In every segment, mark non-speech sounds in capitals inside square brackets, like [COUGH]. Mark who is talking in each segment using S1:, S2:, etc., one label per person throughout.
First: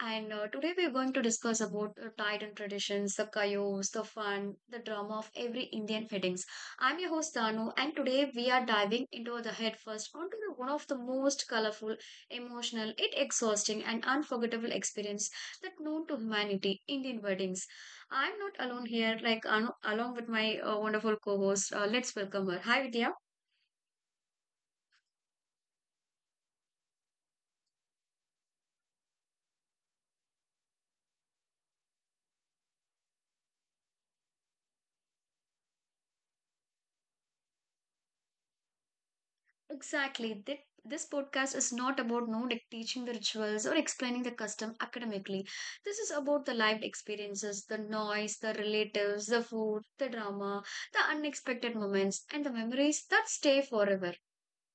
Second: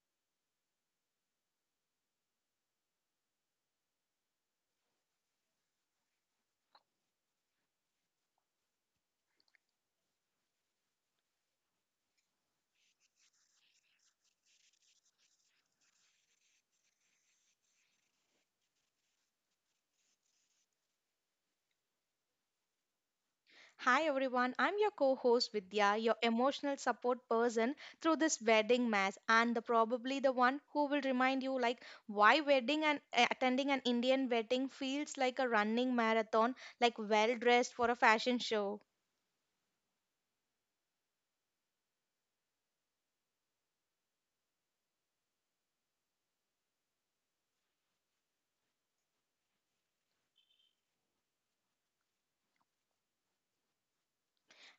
S1: And Today we're going to discuss about the tide and traditions, the chaos, the fun, the drama of every Indian weddings. I'm your host Danu, and today we are diving into the head first onto the, one of the most colorful, emotional, yet exhausting, and unforgettable experience that known to humanity: Indian weddings. I'm not alone here, along with my wonderful co-host. Let's welcome her. Hi, Vidya.
S2: Hi everyone, I'm your co host Vidya, your emotional support person through this wedding mass, and probably the one who will remind you like why wedding and attending an Indian wedding feels like a running marathon, like well dressed for a fashion show.
S1: Exactly. This podcast is not about no like, teaching the rituals or explaining the custom academically. This is about the lived experiences, the noise, the relatives, the food, the drama, the unexpected moments, and the memories that stay forever.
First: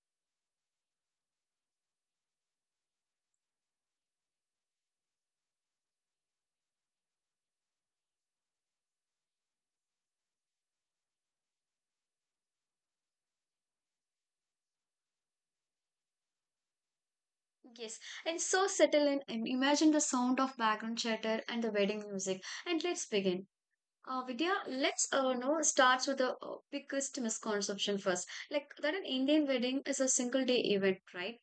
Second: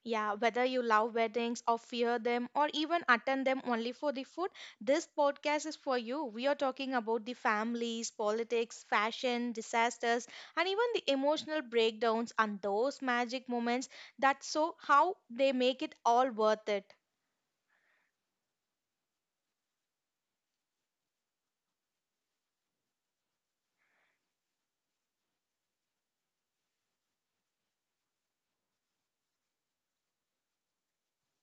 S2: Yeah, whether you love weddings or fear them or even attend them only for the food, this podcast is for you. We are talking about the families, politics, fashion, disasters, and even the emotional breakdowns and those magic moments that show how they make it all worth it.
S1: Yes, and so settle in and imagine the sound of background chatter and the wedding music. And let's begin. Vidya, let's know starts with the biggest misconception first. Like that an Indian wedding is a single day event, right?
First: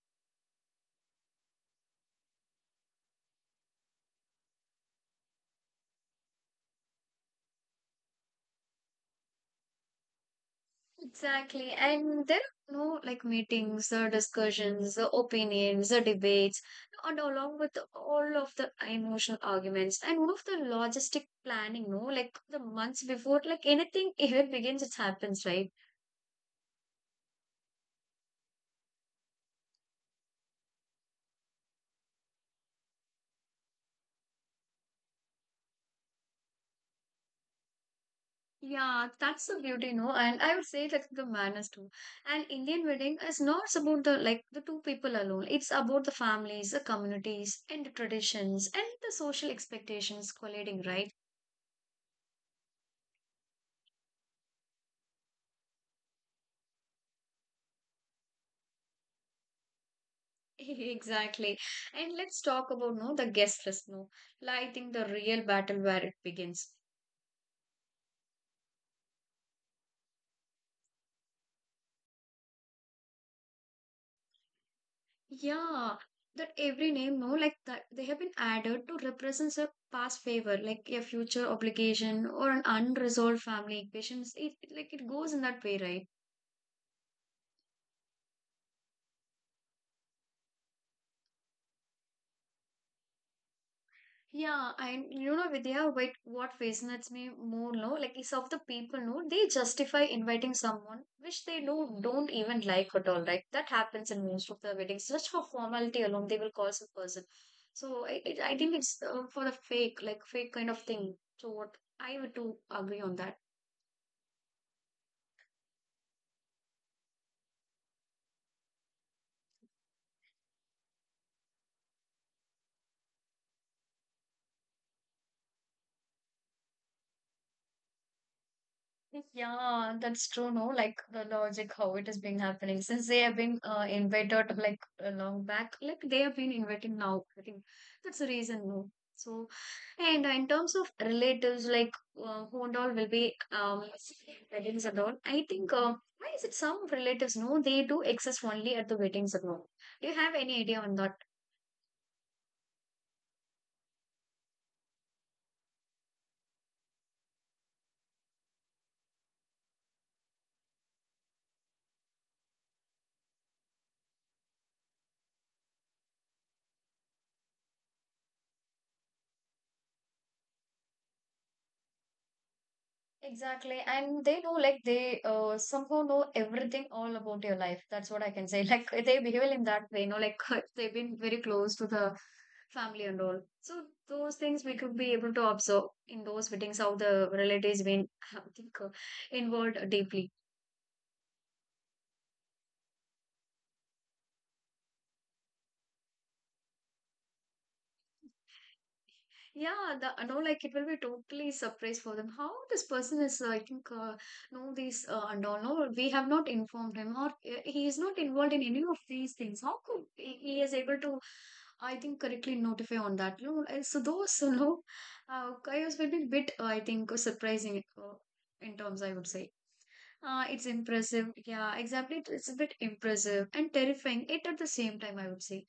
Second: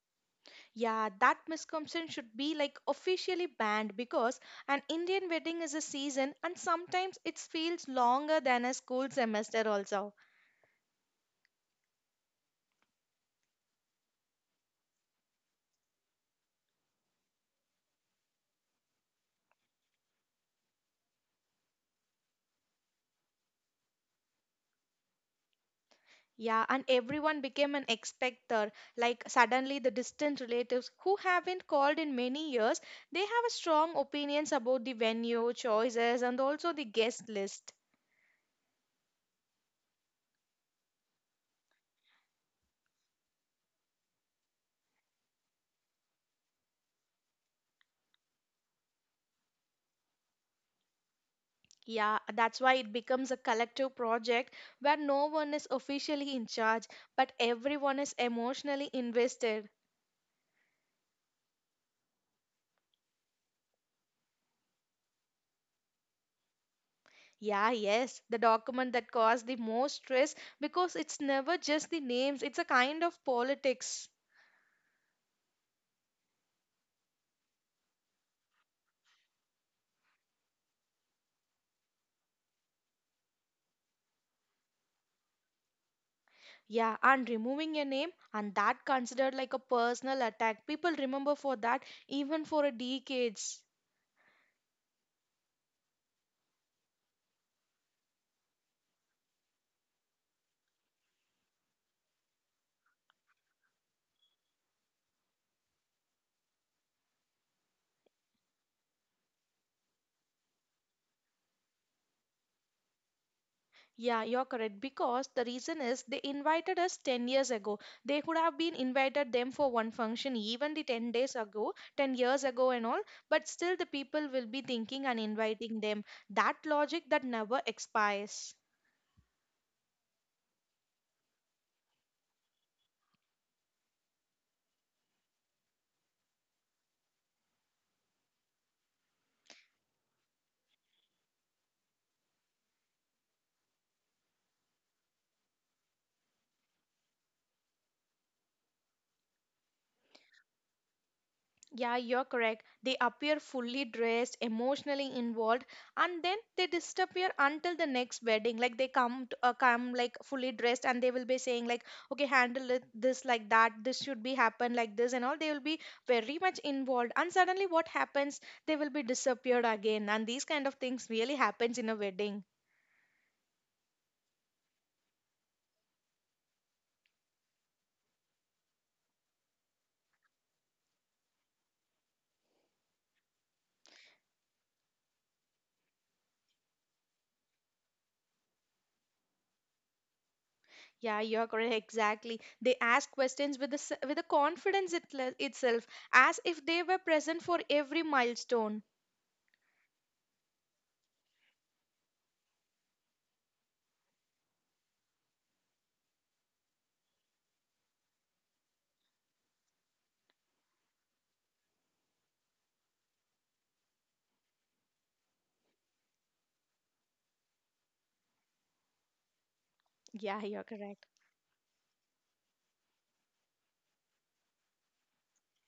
S2: Yeah, that misconception should be like officially banned because an Indian wedding is a season and sometimes it feels longer than a school semester also.
S1: Exactly. And there are no like meetings, discussions, opinions, debates, and along with all of the emotional arguments and all of the logistic planning, no, like the months before, like anything [LAUGHS] even begins, it happens, right?
S2: Yeah, and everyone became an expector. Like suddenly the distant relatives who haven't called in many years, they have a strong opinions about the venue, choices, and also the guest list.
S1: Yeah, that's the beauty, no, and I would say like the manners too. And Indian wedding is not about the two people alone. It's about the families, the communities, and the traditions and the social expectations colliding, right?
S2: Yeah, that's why it becomes a collective project where no one is officially in charge, but everyone is emotionally invested.
S1: [LAUGHS] Exactly. And let's talk about no the guest list no. Like, I think the real battle where it begins.
S2: Yeah, yes, the document that caused the most stress because it's never just the names, it's a kind of politics.
S1: Yeah, that every name no like that they have been added to represents a past favor, like a future obligation or an unresolved family equations. Like it goes in that way, right?
S2: Yeah, and removing your name and that considered like a personal attack. People remember for that even for a decades.
S1: Yeah, and you know, Vidya, what fascinates me more, no, like is of the people, no, they justify inviting someone which they know don't even like at all, right? That happens in most of the weddings. Just for formality alone, they will call some person. So I think it's for the fake, like fake kind of thing. So what I would do agree on that.
S2: Yeah, you're correct because the reason is they invited us 10 years ago. They could have been invited them for one function even the 10 days ago, 10 years ago and all, but still the people will be thinking and inviting them. That logic that never expires.
S1: Yeah, that's true, no? Like the logic how it is being happening since they have been invited like long back, like they have been inviting now. I think that's the reason, no? So, and in terms of relatives, like who and all will be weddings and all, I think why is it some relatives, no, they do exist only at the weddings and all. Do you have any idea on that?
S2: Yeah, you're correct. They appear fully dressed, emotionally involved, and then they disappear until the next wedding. Like they come, come like fully dressed, and they will be saying like, "Okay, handle it this like that. This should be happen like this," and all. They will be very much involved, and suddenly what happens? They will be disappeared again, and these kind of things really happens in a wedding.
S1: Exactly. And they know like they somehow know everything all about your life. That's what I can say. [LAUGHS] Like they behave in that way, you know, like [LAUGHS] they've been very close to the family and all. So those things we could be able to observe in those meetings how the relatives been [LAUGHS] I think, involved deeply.
S2: Yeah, you're correct. Exactly. They ask questions with with the confidence itself, as if they were present for every milestone.
S1: Yeah, the, no, like it will be totally surprise for them. How this person is, I think, know these and all. No, we have not informed him, or he is not involved in any of these things. How could he is able to, I think, correctly notify on that? You know, like, so those, [LAUGHS] you know, chaos will be bit, I think, surprising in terms. I would say.
S2: Yeah,
S1: Ah,
S2: you're
S1: it's
S2: correct.
S1: impressive. Yeah, exactly. It's a bit impressive and terrifying it at the same time, I would say.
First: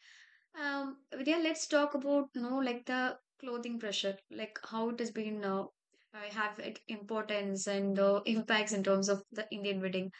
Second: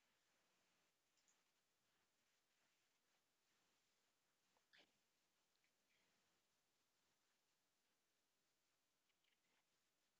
S1: Vidya, let's talk about, you know, like the clothing pressure, like how it has been I have it importance and impacts in terms of the Indian wedding.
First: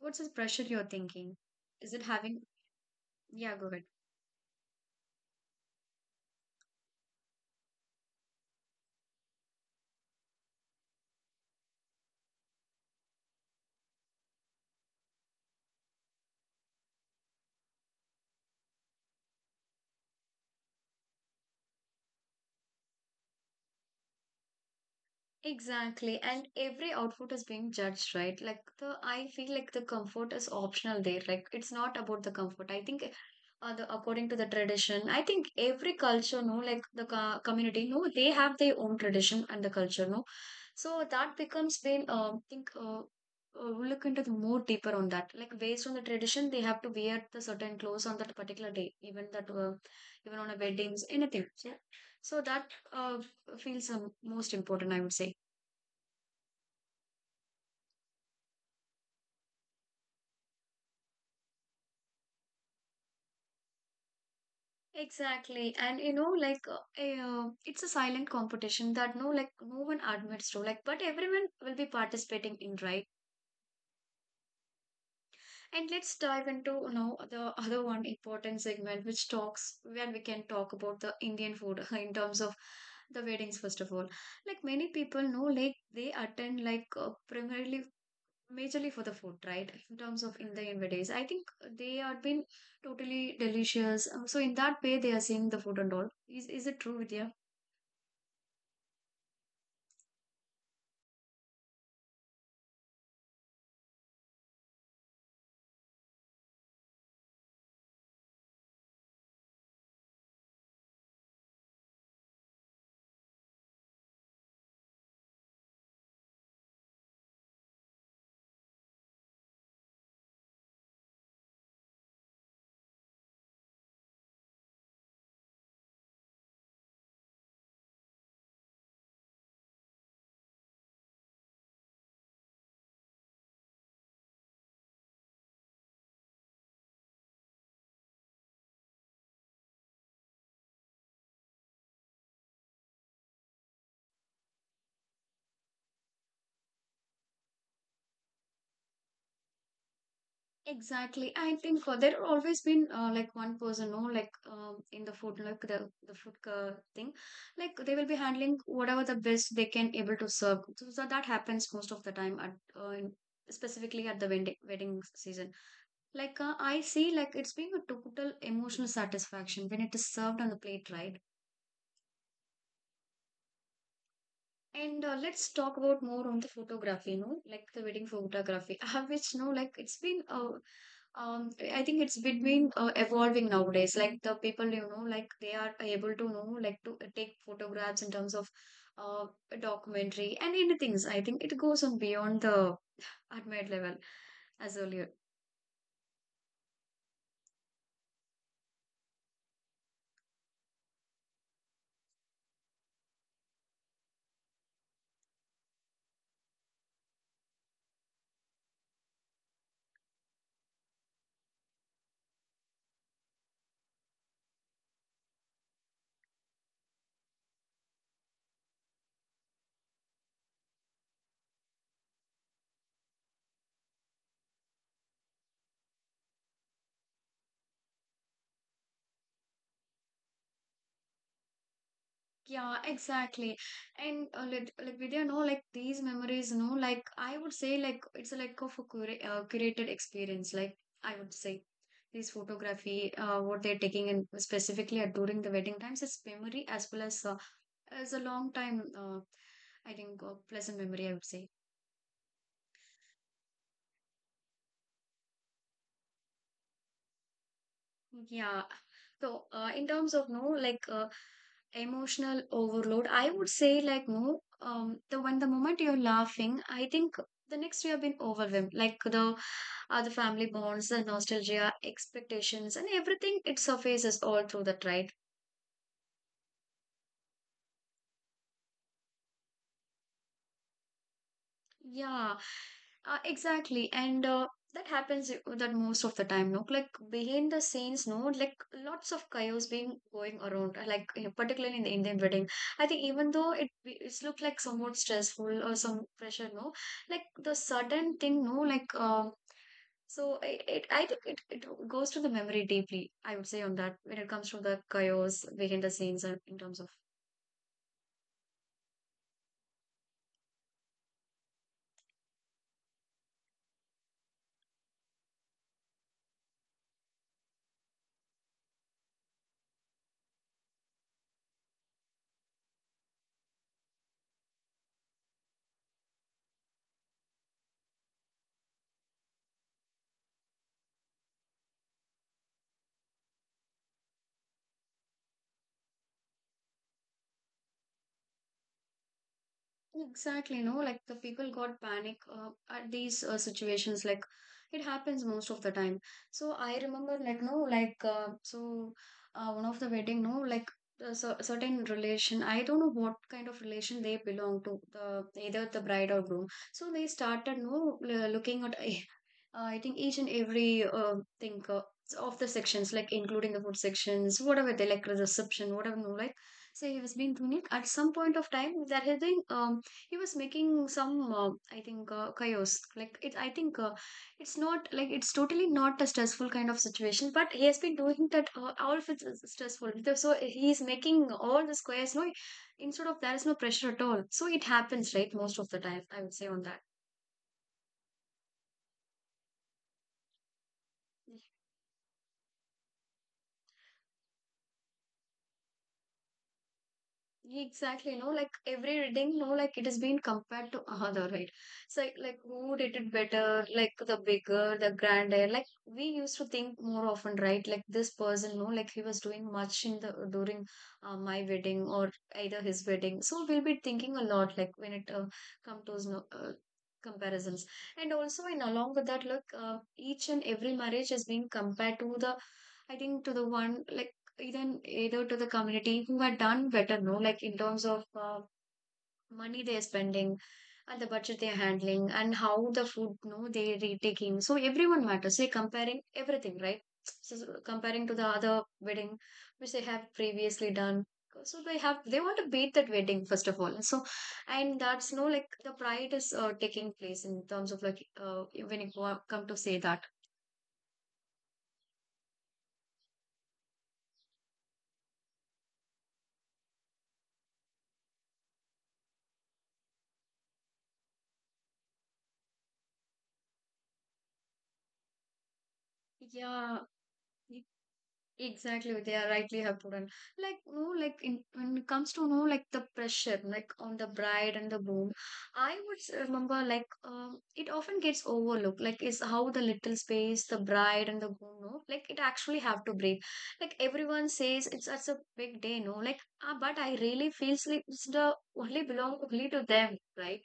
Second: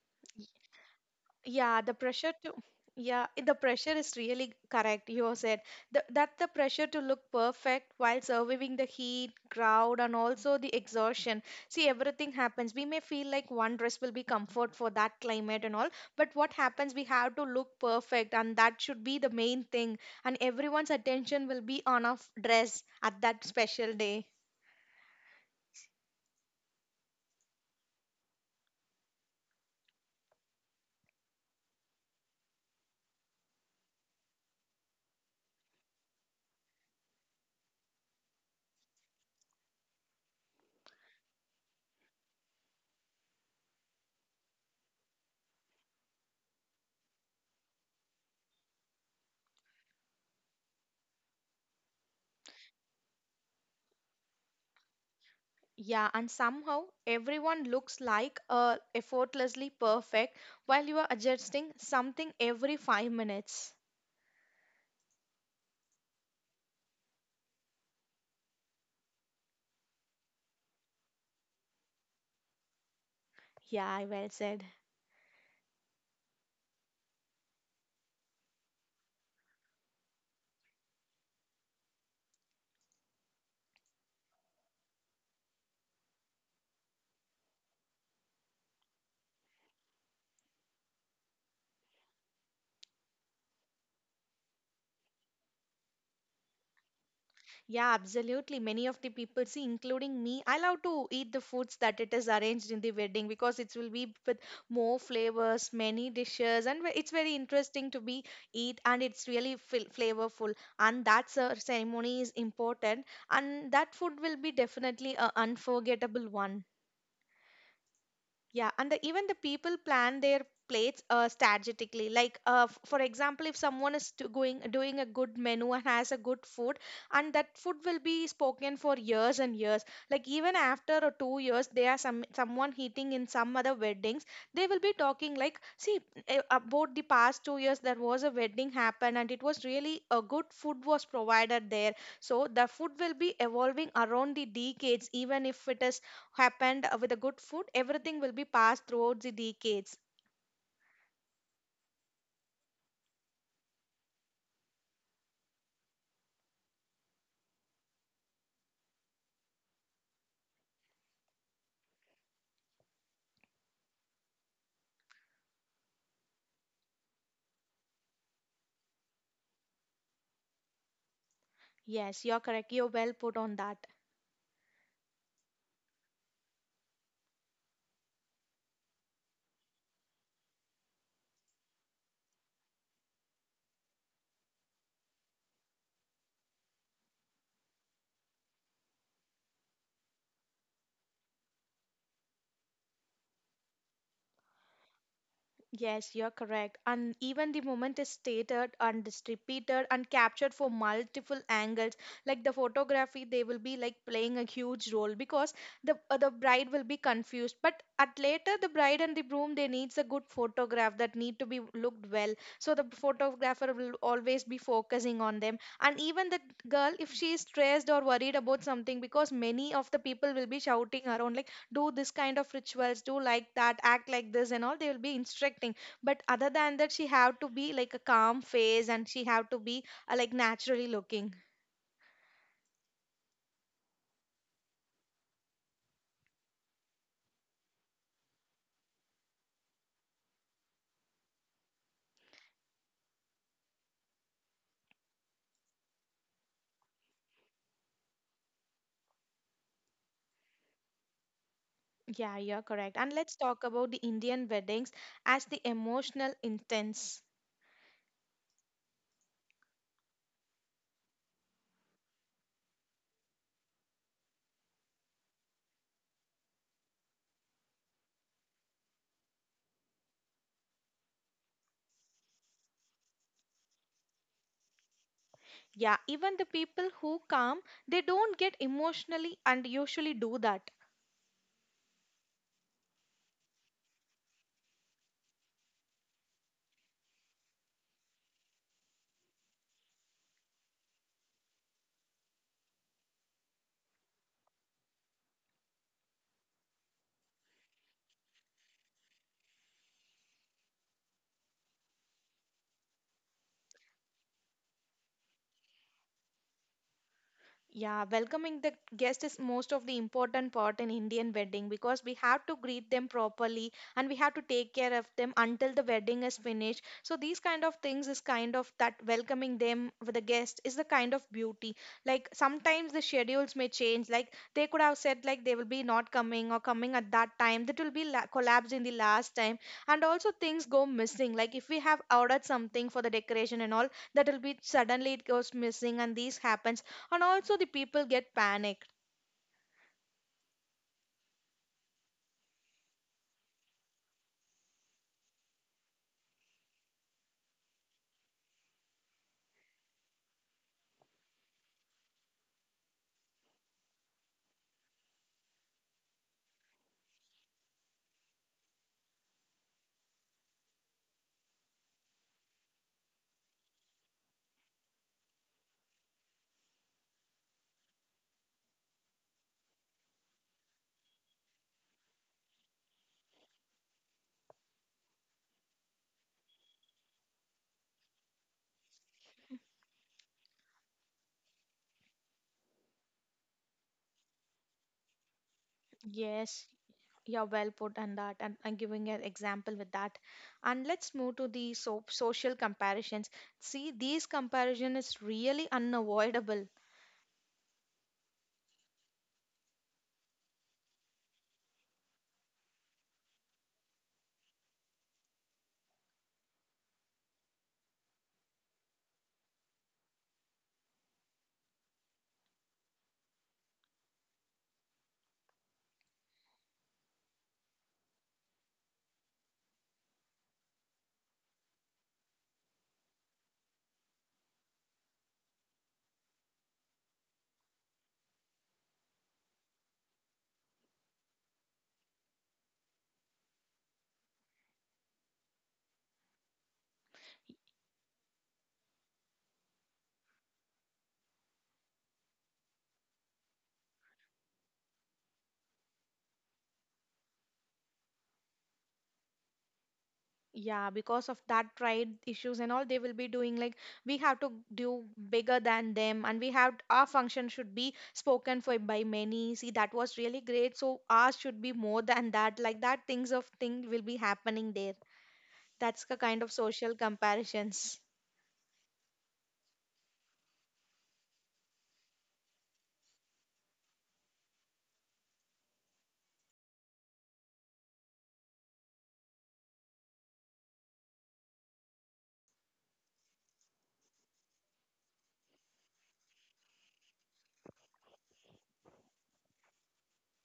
S1: What's the pressure you're thinking?
S2: Yeah,
S1: Is
S2: the
S1: it
S2: pressure
S1: having?
S2: to the
S1: Yeah, go ahead.
S2: pressure is really correct. You said that the pressure to look perfect while surviving the heat, crowd, and also the exhaustion. See, everything happens. We may feel like one dress will be comfort for that climate and all, but what happens? We have to look perfect, and that should be the main thing. And everyone's attention will be on dress at that special day.
S1: Exactly, and every outfit is being judged, right? Like the I feel like the comfort is optional there. Like it's not about the comfort. I think the, according to the tradition, I think every culture, no, community, no, they have their own tradition and the culture, no. So that becomes been I think we'll look into the more deeper on that. Like based on the tradition, they have to wear the certain clothes on that particular day, even that even on a weddings, anything. Yeah. So that uh, feels most important, I would say.
S2: Yeah, and somehow everyone looks like effortlessly perfect while you are adjusting something every 5 minutes.
S1: Exactly. And you know, it's a silent competition that no like no one admits to like but everyone will be participating in, right?
S2: Yeah, I well said.
S1: And let's dive into you know the [LAUGHS] other one important segment which talks where we can talk about the Indian food [LAUGHS] in terms of the weddings first of all. Like many people know like they attend like primarily majorly for the food, right? In terms of in the weddings. I think they have been totally delicious. So in that way they are seeing the food and all. Is it true, Vidya?
S2: Yeah, absolutely. Many of the people, see, including me, I love to eat the foods that it is arranged in the wedding because it will be with more flavors, many dishes, and it's very interesting to be eat, and it's really flavorful. And that ceremony is important, and that food will be definitely a unforgettable one. Even the people plan their plates strategically. Like, for example, if someone is to going doing a good menu and has a good food, and that food will be spoken for years and years. Like even after 2 years, they are someone eating in some other weddings. They will be talking like, see, about the past 2 years, there was a wedding happened, and it was really a good food was provided there. So the food will be evolving around the decades, even if it is happened with a good food, everything will be passed throughout the decades.
S1: Exactly. I think there are always been like one person, no, like in the food, like the food thing, like they will be handling whatever the best they can able to serve. So, that happens most of the time at in, specifically at the wedding season. Like I see, like it's being a total emotional satisfaction when it is served on the plate, right?
S2: Yes, you're correct. You're well put on that.
S1: And let's talk about more on the photography, no? Like the wedding photography, [LAUGHS] which no, like it's been I think it's between evolving nowadays. Like the people, you know, like they are able to know, like to take photographs in terms of uh, documentary and anything. I think it goes on beyond the admired level as earlier.
S2: Yes, you're correct. And even the moment is stated and is repeated and captured for multiple angles. Like the photography, they will be like playing a huge role because the bride will be confused. But at later, the bride and the groom they needs a good photograph that need to be looked well. So the photographer will always be focusing on them. And even the girl, if she is stressed or worried about something, because many of the people will be shouting around like do this kind of rituals, do like that, act like this and all, they will be instructing, but other than that she have to be like a calm face and she have to be like naturally looking.
S1: Yeah, exactly. And like Vidya, no, like these memories, no, like I would say, like it's a, like of a curated experience. Like I would say, these photography, what they're taking in specifically at during the wedding times, it's memory as well as a long time. I think pleasant memory. I would say.
S2: Yeah, you're correct, and let's talk about the Indian weddings as the emotional intense.
S1: Yeah. So, in terms of no, like emotional overload, I would say like no. The when the moment you're laughing, I think the next you have been overwhelmed. Like the the family bonds, the nostalgia, expectations, and everything it surfaces all through that, right?
S2: Yeah, even the people who come, they don't get emotionally and usually do that.
S1: Yeah, exactly. And that happens that most of the time, no? Like behind the scenes, no? Like lots of chaos being going around, like you know, particularly in the Indian wedding. I think even though it's looked like somewhat stressful or some pressure, no? Like the sudden thing, no? Like so it, I think it goes to the memory deeply, I would say on that when it comes to the chaos behind the scenes and in terms of
S2: Yeah, welcoming the guest is most of the important part in Indian wedding because we have to greet them properly and we have to take care of them until the wedding is finished. So these kind of things is kind of that welcoming them with a guest is the kind of beauty. Like sometimes the schedules may change. Like they could have said like they will be not coming or coming at that time. That will be collapsed in the last time. And also things go missing. Like if we have ordered something for the decoration and all, that will be suddenly it goes missing and these happens and also the people get panicked.
S1: Exactly, no, like the people got panic at these situations. Like it happens most of the time. So I remember, like no, like so one of the wedding, no, like certain relation. I don't know what kind of relation they belong to, the either the bride or groom. So they started no l- looking at I think each and every thing of the sections, like including the food sections, whatever they like the reception, whatever no like. So he was being doing it. At some point of time, there had been he was making some I think chaos like it I think it's not like it's totally not a stressful kind of situation but he has been doing that all of it is stressful, so he's making all the squares no, instead of there is no pressure at all, so it happens right most of the time I would say on
S2: Yes,
S1: that.
S2: you're well put on that, and I'm giving an example with that. And let's move to the social comparisons. See, these comparison is really unavoidable.
S1: Exactly, no, like every reading, no, like it is being compared to another, right? So, who did it better? Like, the bigger, the grander. Like, we used to think more often, right? Like, this person, no, like he was doing much in the during my wedding or either his wedding. So, we'll be thinking a lot, like, when it comes to no, comparisons. And also, and along with that, look, each and every marriage is being compared to the I think to the one like even either to the community who had done better, no, like in terms of money they're spending and the budget they're handling and how the food, no, they're retaking. So everyone matters. They're comparing everything, right? So comparing to the other wedding which they have previously done. So they want to beat that wedding first of all. And that's, no, like the pride is taking place in terms of like when you come to say that.
S2: Yeah, because of that pride issues and all, they will be doing like we have to do bigger than them, and we have our function should be spoken for by many. See, that was really great, so ours should be more than that. Like that, things of thing will be happening there. That's the kind of
S1: Yeah.
S2: social comparisons.
S1: Exactly, they are rightly have put on. Like, no, like in, when it comes to, no, like the pressure, like on the bride and the groom, remember like it often gets overlooked. Like, is how the little space the bride and the groom know, like it actually have to breathe. Like everyone says, it's such a big day, no, like but I really feels like it's the only belong only to them, right?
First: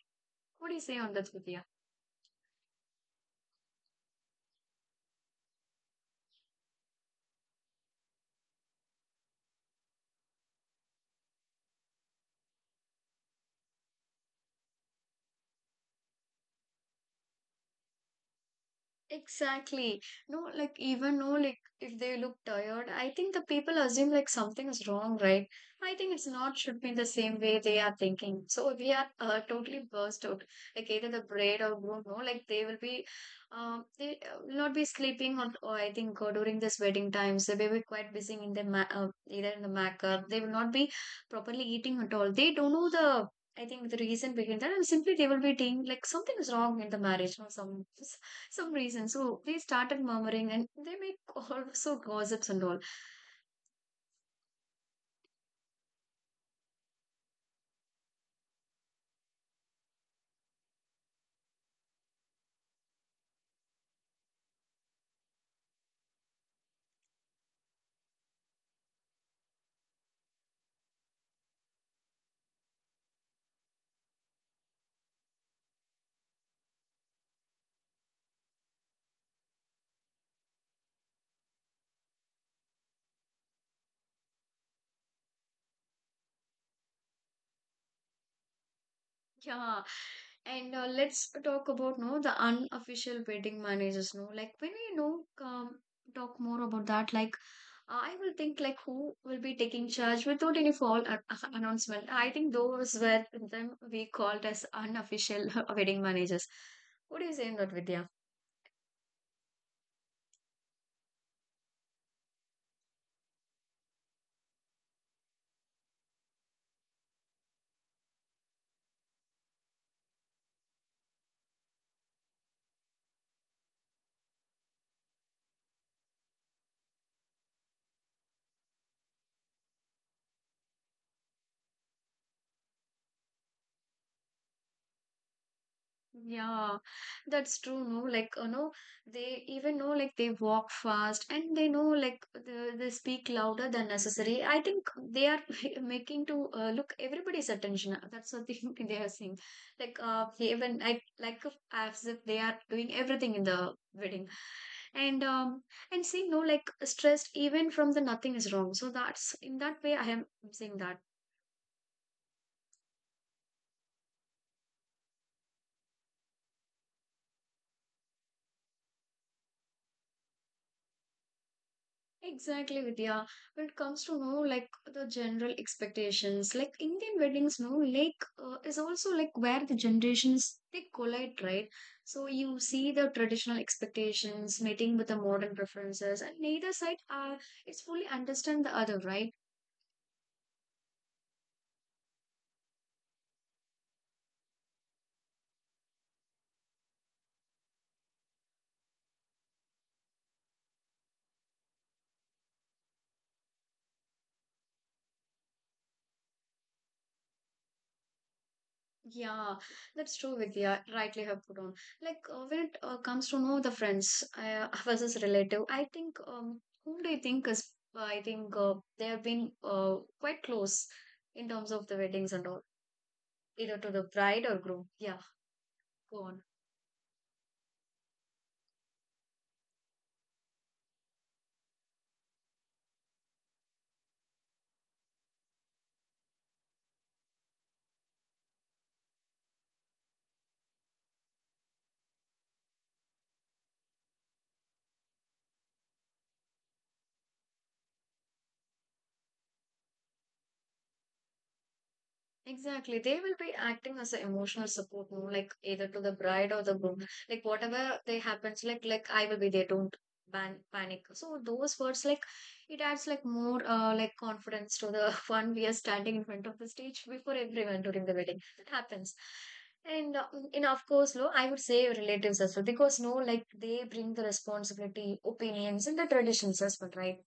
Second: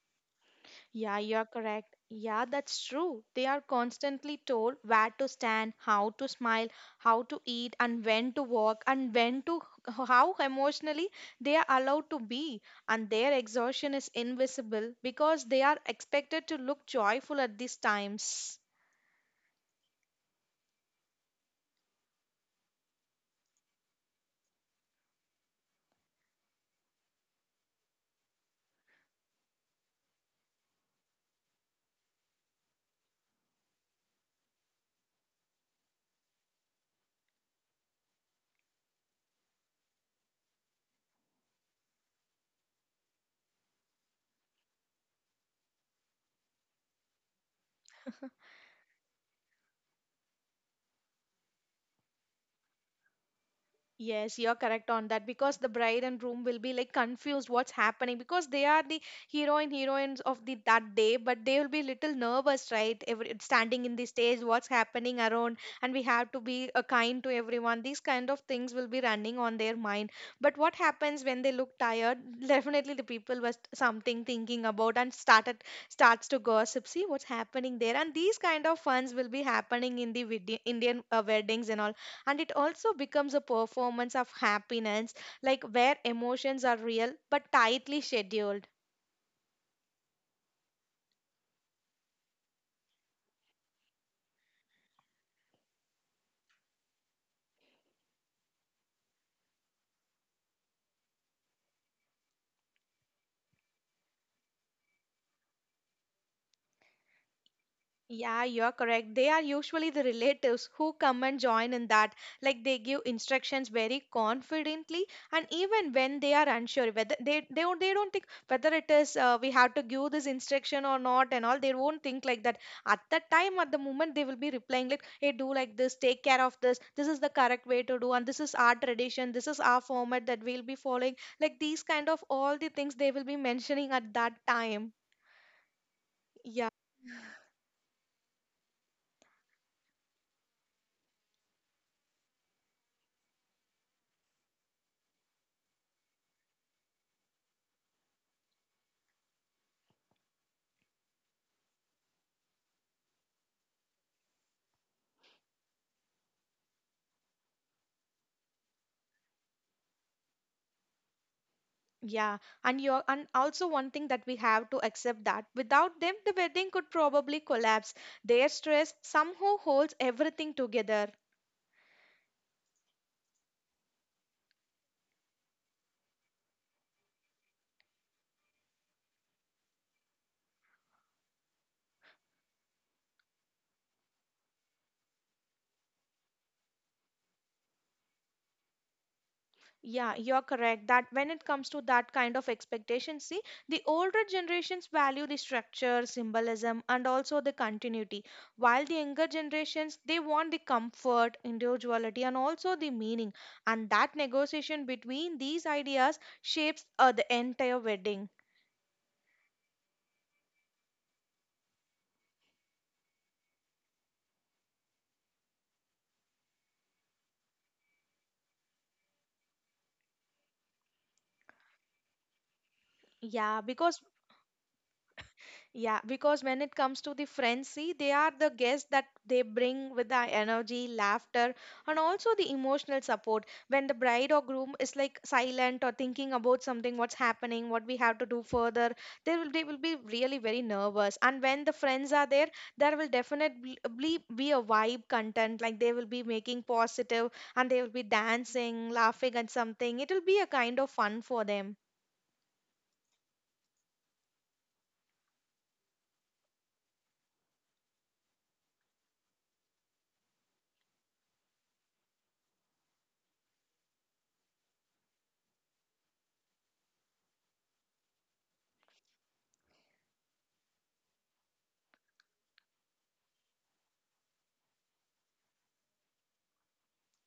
S1: What do you say on
S2: Yeah,
S1: that,
S2: you're
S1: Vidya?
S2: correct. Yeah, that's true. They are constantly told where to stand, how to smile, how to eat, and when to walk, and when to how emotionally they are allowed to be. And their exhaustion is invisible because they are expected to look joyful at these times.
S1: Exactly. No, like even, no, like if they look tired, I think the people assume like something is wrong, right? I think it's not should be the same way they are thinking. So we are totally burst out. Like either the braid or groom, no, like they will be, they will not be sleeping or I think during this wedding times they will be quite busy in the either in the makeup. They will not be properly eating at all. They don't know the. I think the reason behind that, and simply they will be thinking like something is wrong in the marriage or some [LAUGHS] some reason. So they started murmuring and they make also [LAUGHS] gossips and all.
S2: Yes, you're correct on that because the bride and groom will be like confused what's happening because they are the hero and heroines of the that day, but they will be little nervous, right? Every, standing in the stage, what's happening around, and we have to be kind to everyone. These kind of things will be running on their mind. But what happens when they look tired? [LAUGHS] Definitely, the people was something thinking about and started starts to gossip. See what's happening there, and these kind of funs will be happening in the Indian weddings and all, and it also becomes a performance of happiness like where emotions are real but tightly scheduled.
S1: Yeah. And let's talk about, no, the unofficial wedding managers. No, like when we know talk more about that, like I will think like who will be taking charge without any formal [LAUGHS] announcement. I think those were them we called as unofficial [LAUGHS] wedding managers. What do you say in that, Vidya?
S2: Yeah, you're correct. They are usually the relatives who come and join in that. Like they give instructions very confidently, and even when they are unsure whether they don't think whether it is we have to give this instruction or not and all. They won't think like that. At that time, at the moment, they will be replying like, "Hey, do like this. Take care of this. This is the correct way to do, and this is our tradition. This is our format that we'll be following." Like these kind of all the things they will be mentioning at that time.
S1: Yeah, that's true. No, like you know, they even know like they walk fast and they know like they speak louder than necessary. I think they are [LAUGHS] making to look everybody's attention. [LAUGHS] That's the thing [LAUGHS] they are saying. Like even like if- as if they are doing everything in the wedding, and and see, no, like stressed even from the nothing is wrong. So that's in that way I am saying that.
S2: Yeah, and also one thing that we have to accept that without them the wedding could probably collapse. Their stress somehow holds everything together.
S1: Exactly, Vidya. When it comes to know like the general expectations, like Indian weddings, no, like is also like where the generations they collide, right? So you see the traditional expectations meeting with the modern preferences, and neither side it's fully understand the other, right?
S2: Yeah, you're correct that when it comes to that kind of expectation, see, the older generations value the structure, symbolism, and also the continuity, while the younger generations they want the comfort, individuality, and also the meaning. And that negotiation between these ideas shapes the entire wedding.
S1: Yeah, that's true, Vidya. Rightly have put on. Like when it comes to know the friends versus relative, I think whom do you think is? I think they have been quite close in terms of the weddings and all,
S2: Yeah,
S1: either to
S2: because
S1: the bride or groom. Yeah,
S2: Yeah,
S1: go on.
S2: because when it comes to the frenzy, they are the guests that they bring with the energy, laughter, and also the emotional support. When the bride or groom is like silent or thinking about something, what's happening, what we have to do further, they will be really very nervous. And when the friends are there, there will definitely be a vibe content. Like they will be making positive, and they will be dancing, laughing at something. It will be a kind of fun for them.
S1: Exactly. They will be acting as an emotional support, no? Like either to the bride or the groom. Like whatever they happens, like I will be there, don't ban panic. So those words like it adds like more like confidence to the [LAUGHS] one we are standing in front of the stage before everyone during the wedding. That happens. And in of course, no, I would say relatives as well because, no, like they bring the responsibility, opinions, and the traditions as well, right?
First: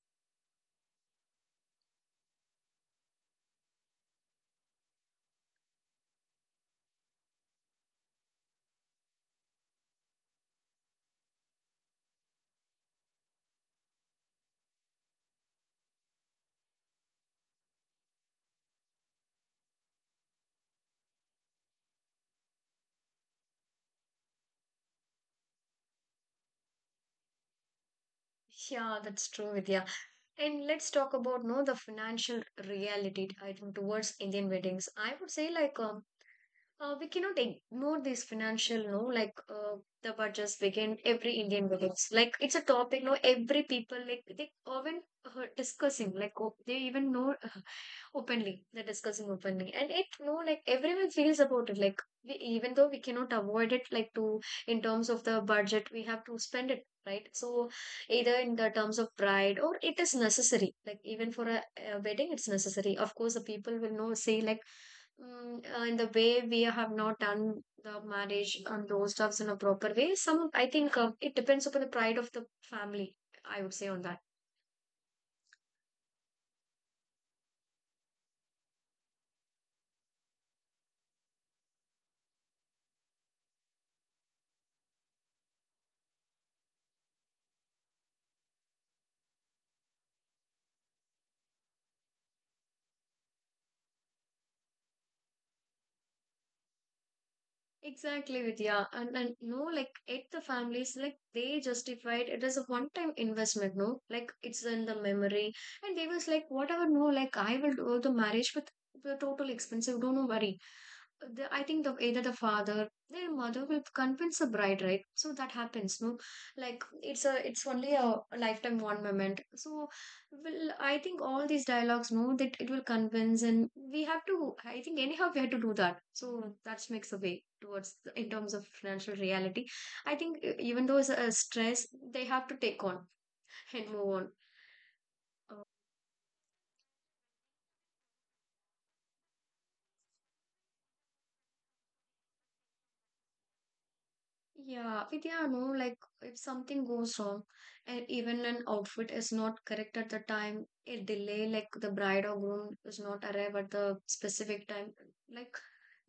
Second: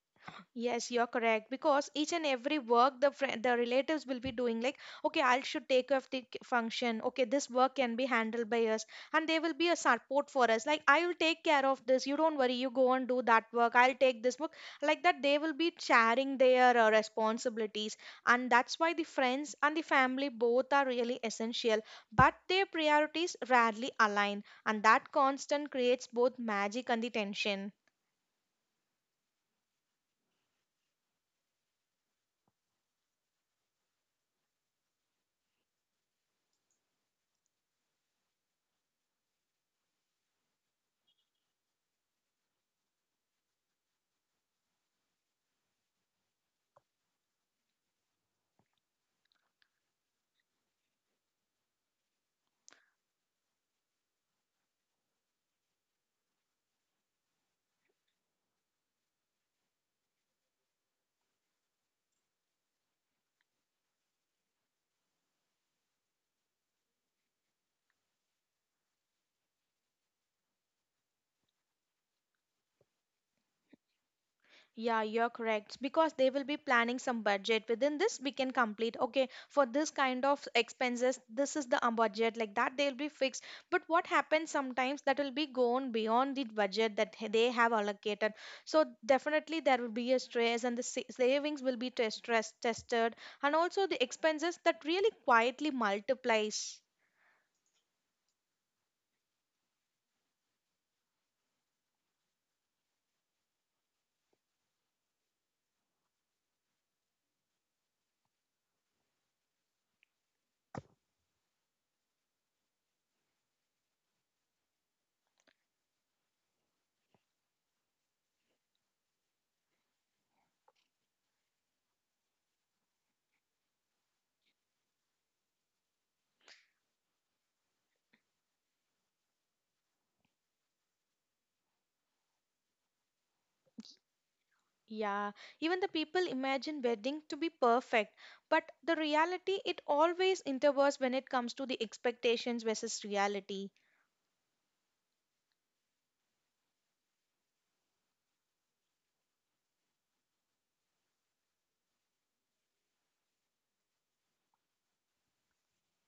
S2: Yes, you're correct because each and every work the friend, the relatives will be doing like, okay, I should take off the function. Okay, this work can be handled by us, and they will be a support for us. Like, I will take care of this. You don't worry. You go and do that work. I'll take this work. Like that, they will be sharing their responsibilities, and that's why the friends and the family both are really essential. But their priorities rarely align, and that constant creates both magic and the tension.
S1: Yeah, that's true, Vidya. And let's talk about, no, the financial reality. I think towards Indian weddings, I would say like we cannot ignore this financial, no, like the budgets begin every Indian weddings. Like it's a topic, no, every people like they often discussing like, oh, they even know openly they're discussing openly and it, no, like everyone feels about it like we, even though we cannot avoid it like to in terms of the budget we have to spend it, right? So either in the terms of pride or it is necessary, like even for a wedding it's necessary. Of course the people will know say like in the way we have not done the marriage and those stuffs in a proper way some, I think it depends upon the pride of the family, I would say on that.
S2: Yeah, you're correct. Because they will be planning some budget. Within this, we can complete. Okay, for this kind of expenses, this is the budget. Like that, they'll be fixed. But what happens sometimes that will be gone beyond the budget that they have allocated. So definitely there will be a stress, and the savings will be test stress tested, and also the expenses that really quietly multiplies.
S1: Exactly, Vidya. And, no, like at the families, like they justified it as a one-time investment, no? Like it's in the memory. And they was like, whatever, no, like I will do the marriage with the total expensive, don't worry the, I think the either the father their mother will convince the bride, right? So that happens, no? Like it's a it's only a lifetime one moment. So will I think all these dialogues no that it will convince and we have to I think anyhow we have to do that. So that makes a way towards the, in terms of financial reality. I think even though it's a stress, they have to take on and move on.
S2: Yeah,
S1: Uh,
S2: even the people imagine wedding to be perfect, but the reality it always intervenes when it comes to the expectations versus reality.
S1: Yeah, Vidya, no, like if something goes wrong and even an outfit is not correct at the time, a delay, like the bride or groom does not arrive at the specific time, like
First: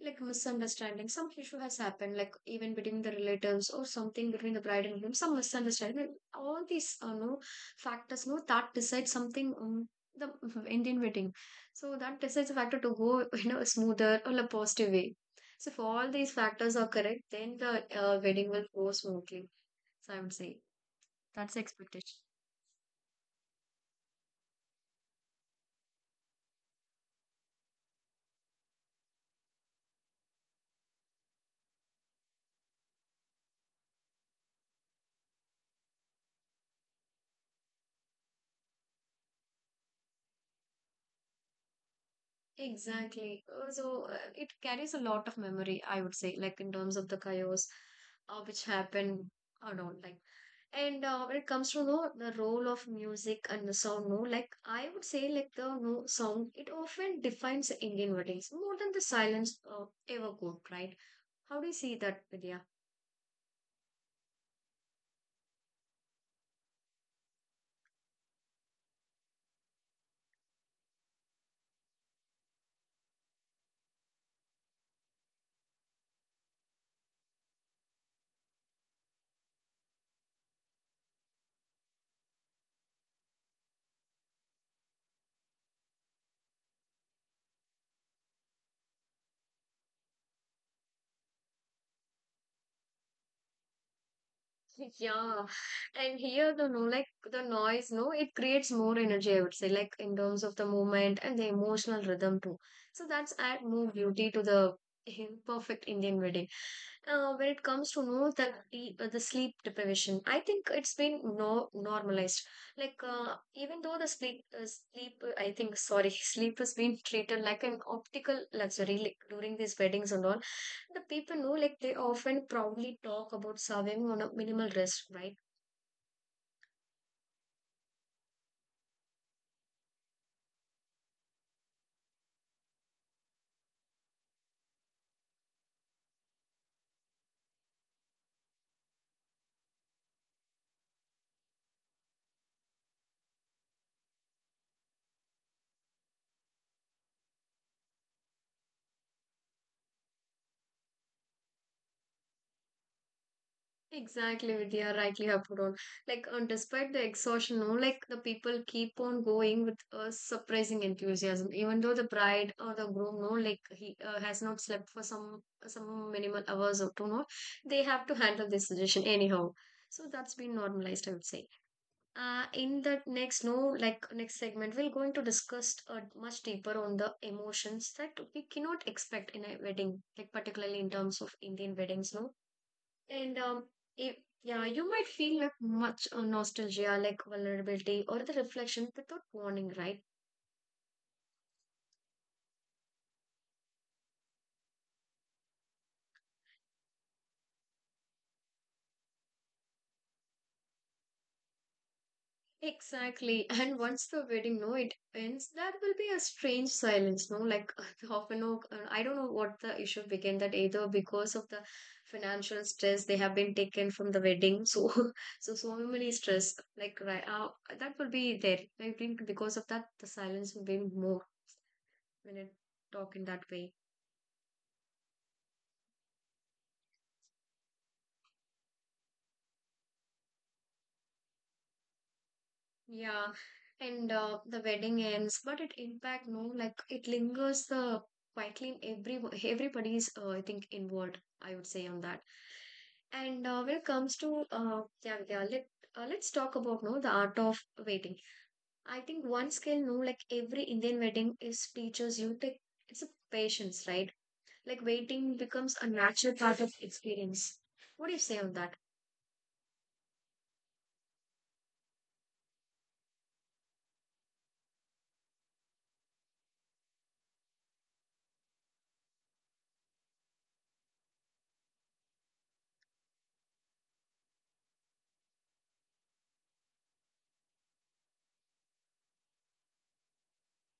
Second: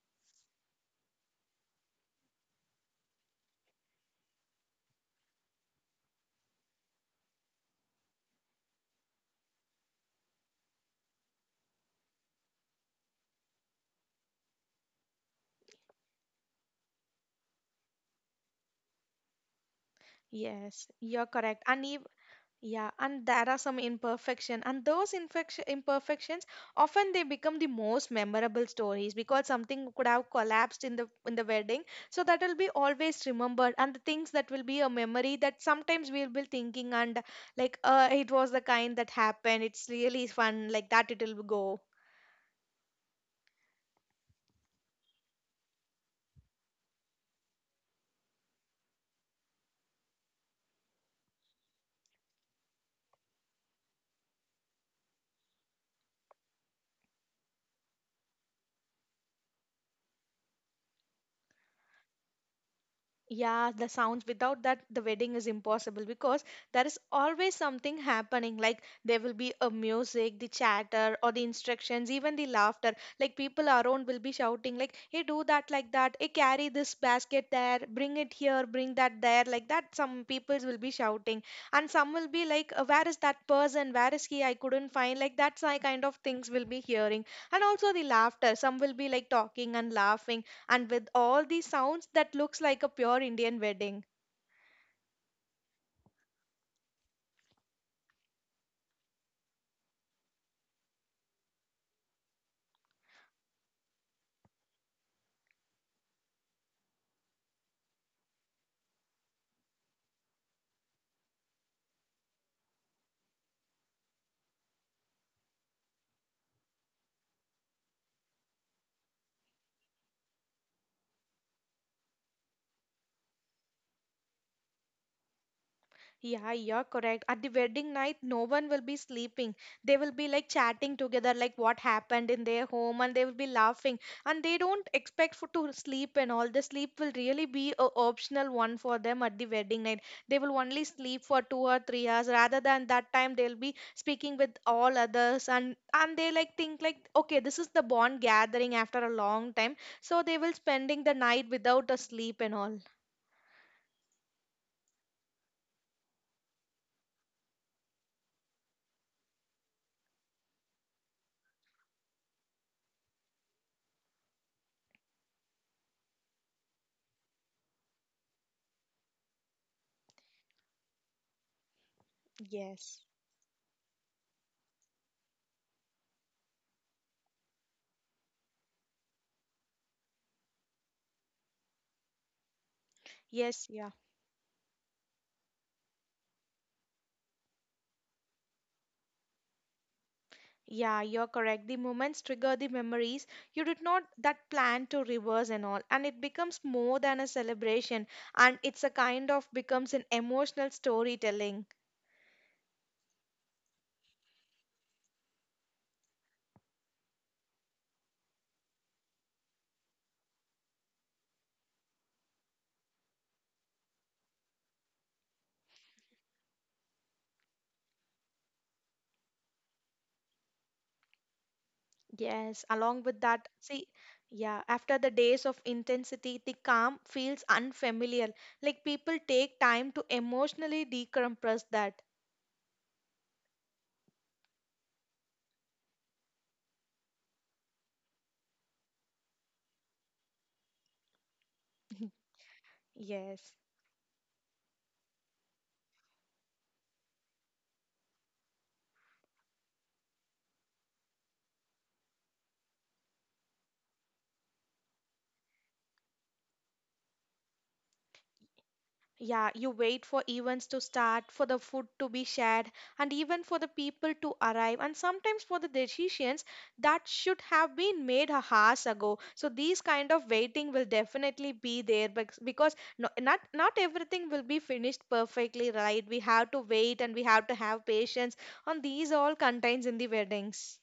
S1: like misunderstanding, some issue has happened, like even between the relatives or something between the bride and groom, some misunderstanding. All these, no, factors, no, that decides something. The [LAUGHS] Indian wedding, so that decides the factor to go, [LAUGHS] you know, smoother or a positive way. So if all these factors are correct, then the wedding will go smoothly. So I would say
S2: Yes, you're
S1: that's the
S2: correct.
S1: expectation.
S2: Yeah, and there are some imperfection, and those imperfections often they become the most memorable stories because something could have collapsed in the wedding, so that will be always remembered, and the things that will be a memory that sometimes we'll be thinking and like, it was the kind that happened. It's really fun like that. It will go.
S1: Exactly. So it carries a lot of memory, I would say, like in terms of the chaos which happened or not, like. And when it comes to the role of music and the sound, no, like I would say, like the no sound, it often defines Indian weddings more than the silence ever could, right? How do you see that, Vidya?
S2: Yeah, the sounds. Without that, the wedding is impossible because there is always something happening. Like there will be a music, the chatter, or the instructions, even the laughter. Like people around will be shouting, like, "Hey, do that like that. Hey, carry this basket there. Bring it here. Bring that there." Like that, some people will be shouting, and some will be like, "Where is that person? Where is he? I couldn't find." Like that's my kind of things will be hearing, and also the laughter. Some will be like talking and laughing and with all these sounds that looks like a pure Indian wedding.
S1: Yeah, and here the no like the noise, no, it creates more energy, I would say, like in terms of the movement and the emotional rhythm too. So that's add more beauty to the [LAUGHS] perfect Indian wedding. When it comes to know the the sleep deprivation, I think it's been no normalized. Like even though the sleep sleep I think sorry [LAUGHS] sleep has been treated like an optical luxury like, during these weddings and all the people know, like, they often proudly talk about surviving on a minimal risk, right?
S2: Yeah, you're correct. At the wedding night, no one will be sleeping. They will be like chatting together, like what happened in their home, and they will be laughing. And they don't expect for to sleep and all. The sleep will really be a optional one for them at the wedding night. They will only sleep for 2 or 3 hours. Rather than that time, they'll be speaking with all others, and they like think like, okay, this is the bond gathering after a long time. So they will spending the night without a sleep and all.
S1: Exactly, Vidya, rightly have put on. Like, and despite the exhaustion, no, like, the people keep on going with a surprising enthusiasm, even though the bride or the groom, no, like, he has not slept for some minimal hours or two, no, they have to handle this situation anyhow. So that's been normalized, I would say. In
S2: Yes.
S1: the next no like next segment we're going to discuss much deeper on the emotions that we cannot expect in a wedding like particularly in terms of Indian weddings, no, and
S2: Yes, yeah.
S1: if yeah you might feel like much nostalgia like vulnerability or the reflection without warning, right?
S2: Yeah, you're correct. The moments trigger the memories. You did not that plan to reverse and all. And it becomes more than a celebration. And it's a kind of becomes an emotional storytelling.
S1: Exactly. [LAUGHS] And once the wedding, no, it ends, that will be a strange silence, no? Like [LAUGHS] often no, I don't know what the issue became that either because of the financial stress they have been taken from the wedding. So, [LAUGHS] so many stress, like, right, that will be there. I think because of that, the silence will be more when I
S2: Yes, along
S1: talk
S2: with
S1: in
S2: that,
S1: that way.
S2: see, yeah, after the days of intensity, the calm feels unfamiliar. Like people take time to emotionally decompress that.
S1: Yeah, and the wedding ends, but it impact, no, like it lingers the quietly in everybody's I think inward. I would say on
S2: [LAUGHS]
S1: that. And
S2: Yes.
S1: when it comes to let's talk about, no, the art of waiting. I think one skill, no, like every Indian wedding is teaches you to it's a patience, right? Like waiting becomes a natural part of experience. What do you say on that?
S2: Yeah, you wait for events to start, for the food to be shared, and even for the people to arrive, and sometimes for the decisions that should have been made a hours ago. So these kind of waiting will definitely be there because no, not everything will be finished perfectly, right? We have to wait and we have to have patience, and these all contains in the weddings.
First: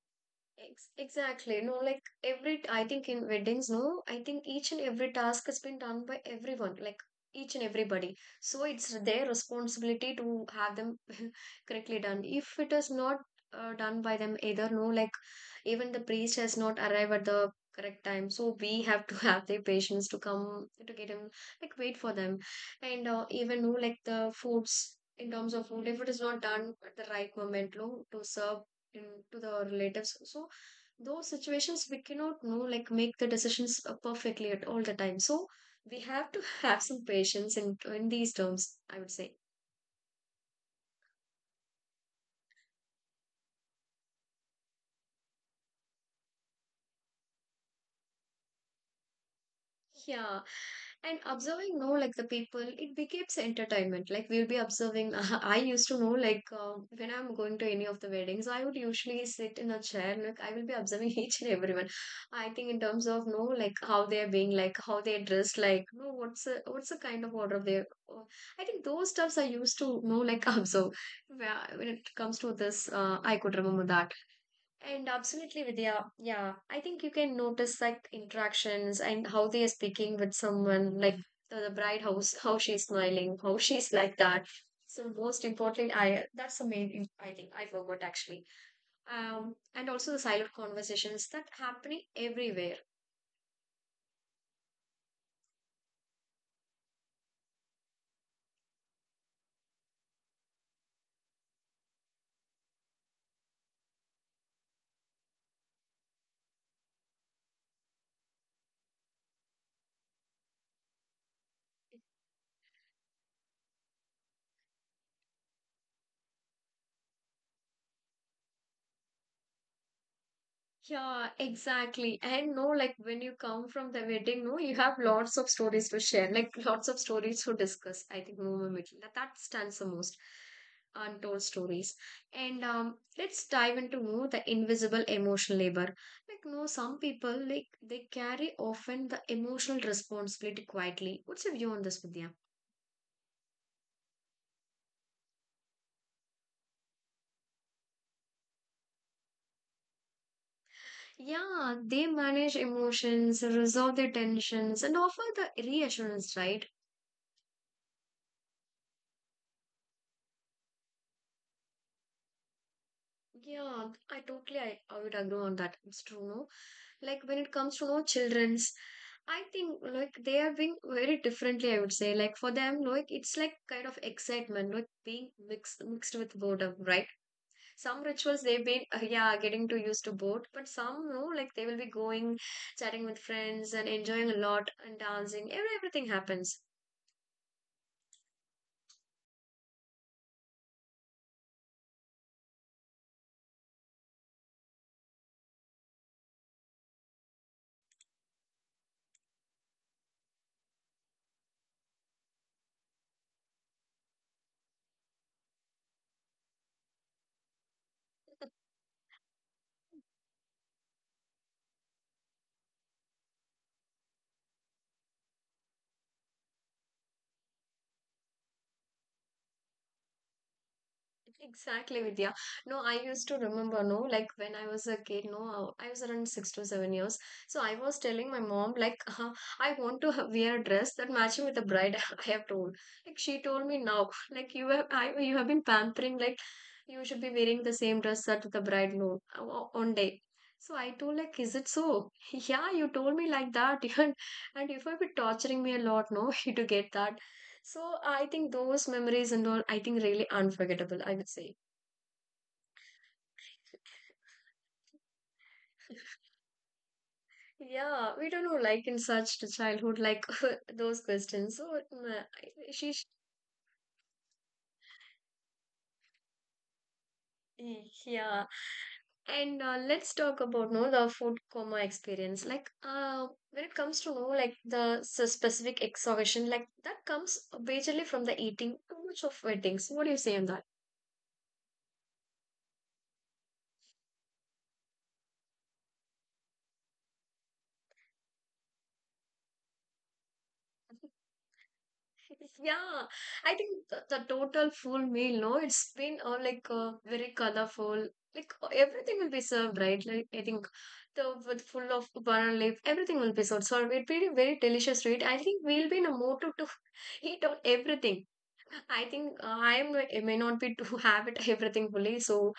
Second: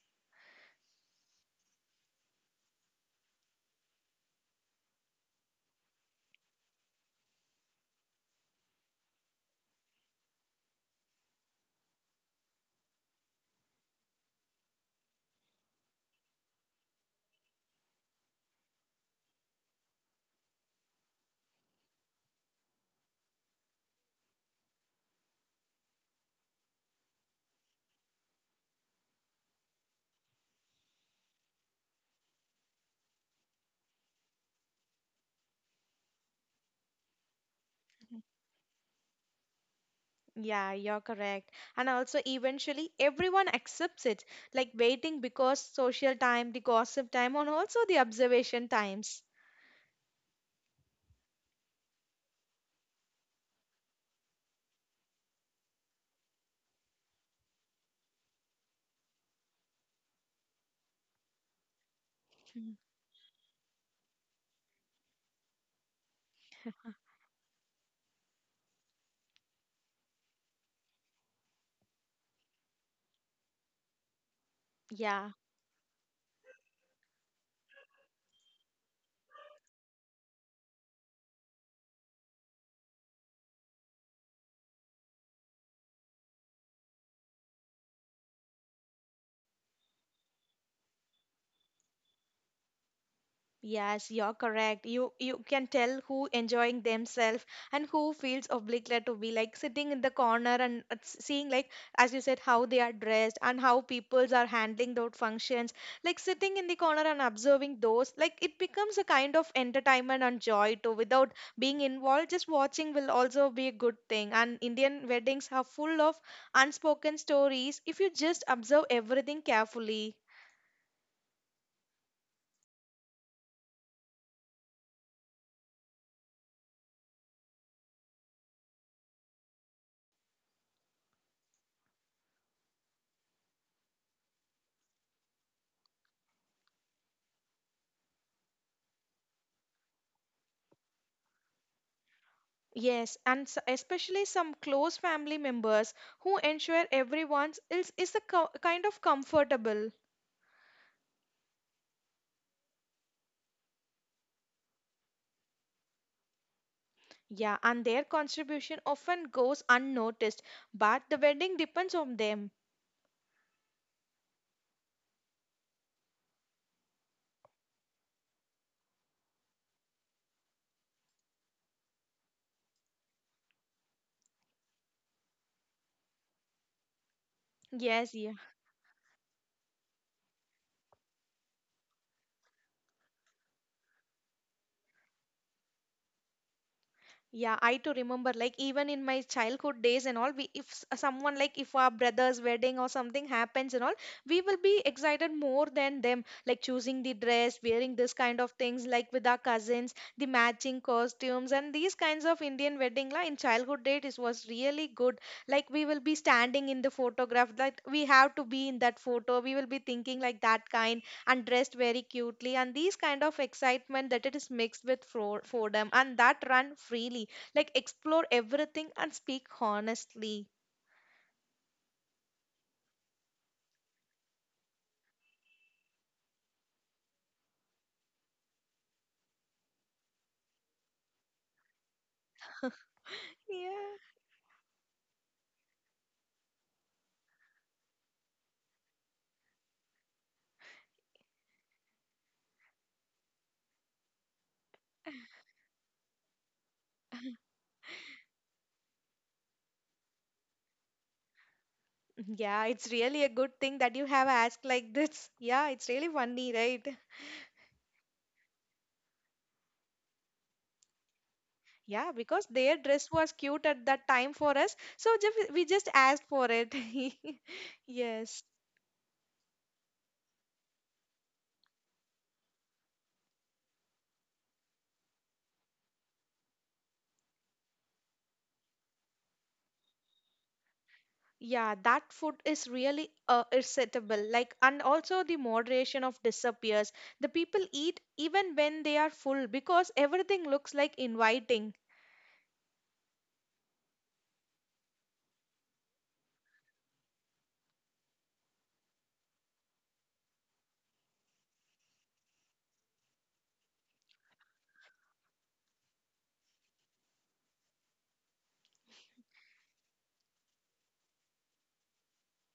S1: Ex exactly. No, like every, I think in weddings, no, I think each and every task has been done by everyone, like each and everybody. So it's their responsibility to have them [LAUGHS] correctly done. If it is not done by them either, no, like even the priest has not arrived at the correct time. So we have to [LAUGHS] have the patience to come to get him, like wait for them. And even, no, like the foods, in terms of food, if it is not done at the right moment, no, to serve in to the relatives. So those situations we cannot know like make the decisions perfectly at all the time, so we have to [LAUGHS] have some patience in these terms, I would say.
S2: Yeah, you're correct. And also, eventually, everyone accepts it, like waiting because social time, the gossip time, and also the observation times.
S1: Yeah, and observing, no, like the people, it becomes entertainment. Like we'll be observing. [LAUGHS] I used to know, like when I'm going to any of the weddings, I would usually sit in a chair and like I will be observing [LAUGHS] each and everyone. I think
S2: Mm.
S1: in terms of no, like how they are being, like how they are dressed, like no, what's the kind of order they. I think those stuffs I used to know, like [LAUGHS] observe. Where- When it comes to this, I could remember that. And
S2: Yeah.
S1: absolutely, Vidya. Yeah, I think you can notice like interactions and how they are speaking with someone, like the bride, how she's smiling, how she's like that. So most importantly, I that's the main. I think I forgot actually. And also the silent conversations that happening everywhere.
S2: Yes, you're correct. You can tell who enjoying themselves and who feels obliged to be like sitting in the corner and seeing like, as you said, how they are dressed and how peoples are handling those functions. Like sitting in the corner and observing those, like it becomes a kind of entertainment and joy too. Without being involved, just watching will also be a good thing. And Indian weddings are full of unspoken stories if you just observe everything carefully.
S1: Yeah, exactly. And no, like when you come from the wedding, no, you have lots of stories to share, like lots of stories to discuss. I think no, no, no, that stands the most untold stories. And let's dive into more the invisible emotional labor. Like, no, some people like they carry often the emotional responsibility quietly. What's your view on this, Vidya?
S2: Yes, and especially some close family members who ensure everyone is a kind of comfortable.
S1: Yeah, they manage emotions, resolve their tensions, and offer the reassurance, right?
S2: Yeah, and their contribution often goes unnoticed, but the wedding depends on them.
S1: Yeah, I would agree on that. It's true, no? Like when it comes to our children's, I think like they have been very differently, I would say, like for them, like it's like kind of excitement like being mixed with boredom, right? Some
S2: Yes, yeah.
S1: rituals they've been yeah getting to used to bored, but some no, like they will be going chatting with friends and enjoying a lot and dancing everything happens.
S2: Yeah, I too remember, like even in my childhood days and all, we if someone like if our brother's wedding or something happens and all, we will be excited more than them, like choosing the dress, wearing this kind of things, like with our cousins, the matching costumes and these kinds of Indian wedding la in childhood date it was really good. Like we will be standing in the photograph, that we have to be in that photo, we will be thinking like that kind and dressed very cutely and these kind of excitement that it is mixed with freedom and that run freely, like explore everything and speak honestly.
S1: Exactly, Vidya. No, I used to remember, no, like when I was a kid, no, I was around 6 to 7 years. So I was telling my mom, like, [LAUGHS] I want to [LAUGHS] wear a dress that matching with the bride [LAUGHS] I have told. Like she
S2: [LAUGHS]
S1: told me
S2: Yeah,
S1: now, like you have been pampering, like you should be wearing the same dress that the bride no on day. So I told like, is it so? [LAUGHS] Yeah, you told me like that, [LAUGHS] and you have been torturing me a lot, no, [LAUGHS] to get that. So I think those memories and all, I think really unforgettable, I would say.
S2: yeah, it's really a good thing that you have asked like this. Yeah, it's really funny, right?
S1: Yeah, we don't know, like in such childhood, like [LAUGHS] those questions. So
S2: Yeah, because their dress was cute at that time for us, so we just asked for it. [LAUGHS]
S1: yeah.
S2: Yes.
S1: And let's talk about no the food coma experience. Like, when it comes to know like the specific exhaustion, like that comes majorly from the eating too much of weddings. What do you say on that?
S2: Yeah, that food is really irritable. Like, and also the moderation of disappears. The people eat even when they are full because everything looks like inviting.
S1: [LAUGHS] Yeah, I think the total full meal, no, it's been very colorful. Like everything will be served, right? Like I think the with full of banana leaf, everything will be served. So it'll be very delicious, right? I think we'll be in a mood to [LAUGHS] eat on everything. I think I may not be to [LAUGHS] have it everything fully. So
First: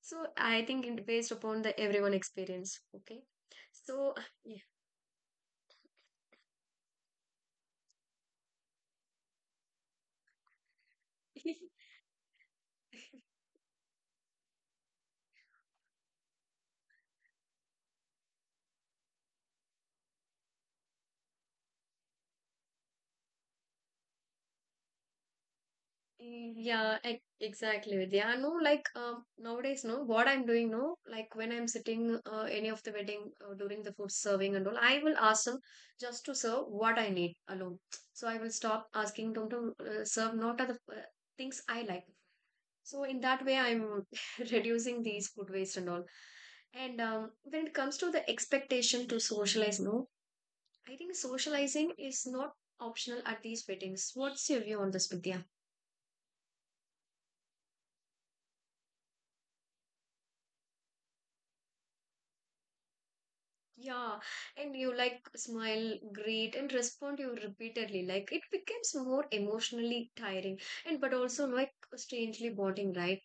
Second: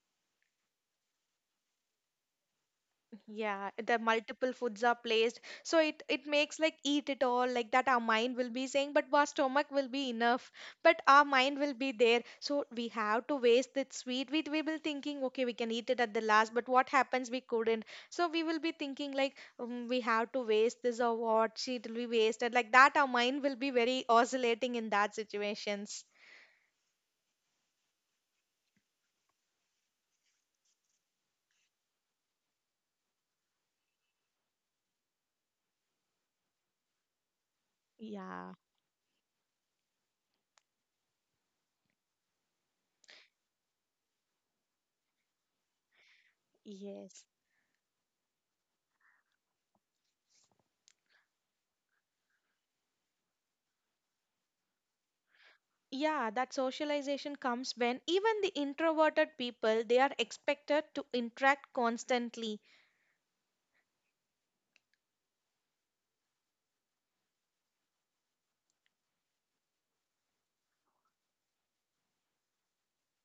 S1: so I think it based upon the everyone experience. Okay,
S2: Yeah, the
S1: so [LAUGHS]
S2: multiple foods are placed, so it makes like eat it all like that. Our mind will be saying, but our stomach will be enough, but our
S1: yeah.
S2: mind will be there. So we
S1: [LAUGHS]
S2: have to waste that sweet. We will thinking, okay, we can eat it at the last, but what happens? We couldn't. So we will be thinking like we have to waste this or what? She it will be wasted like that. Our mind will be very oscillating in that situations.
S1: Yeah, exactly. Vidya. No, like nowadays, no, what I'm doing, no, like when I'm sitting any of the wedding during the food serving and all, I will ask them just to serve what I need alone. So I will
S2: Yeah.
S1: stop asking them to serve not other things I like. So in that way, I'm [LAUGHS] reducing these food waste and all. And
S2: Yes.
S1: when it comes to the expectation to socialize, no, I think socializing is not optional at these weddings. What's your view on this, Vidya?
S2: Yeah, that socialization comes when even the introverted people they are expected to interact constantly.
S1: Yeah, and you like smile, greet, and respond you repeatedly. Like it becomes more emotionally tiring and but also like strangely bonding, right?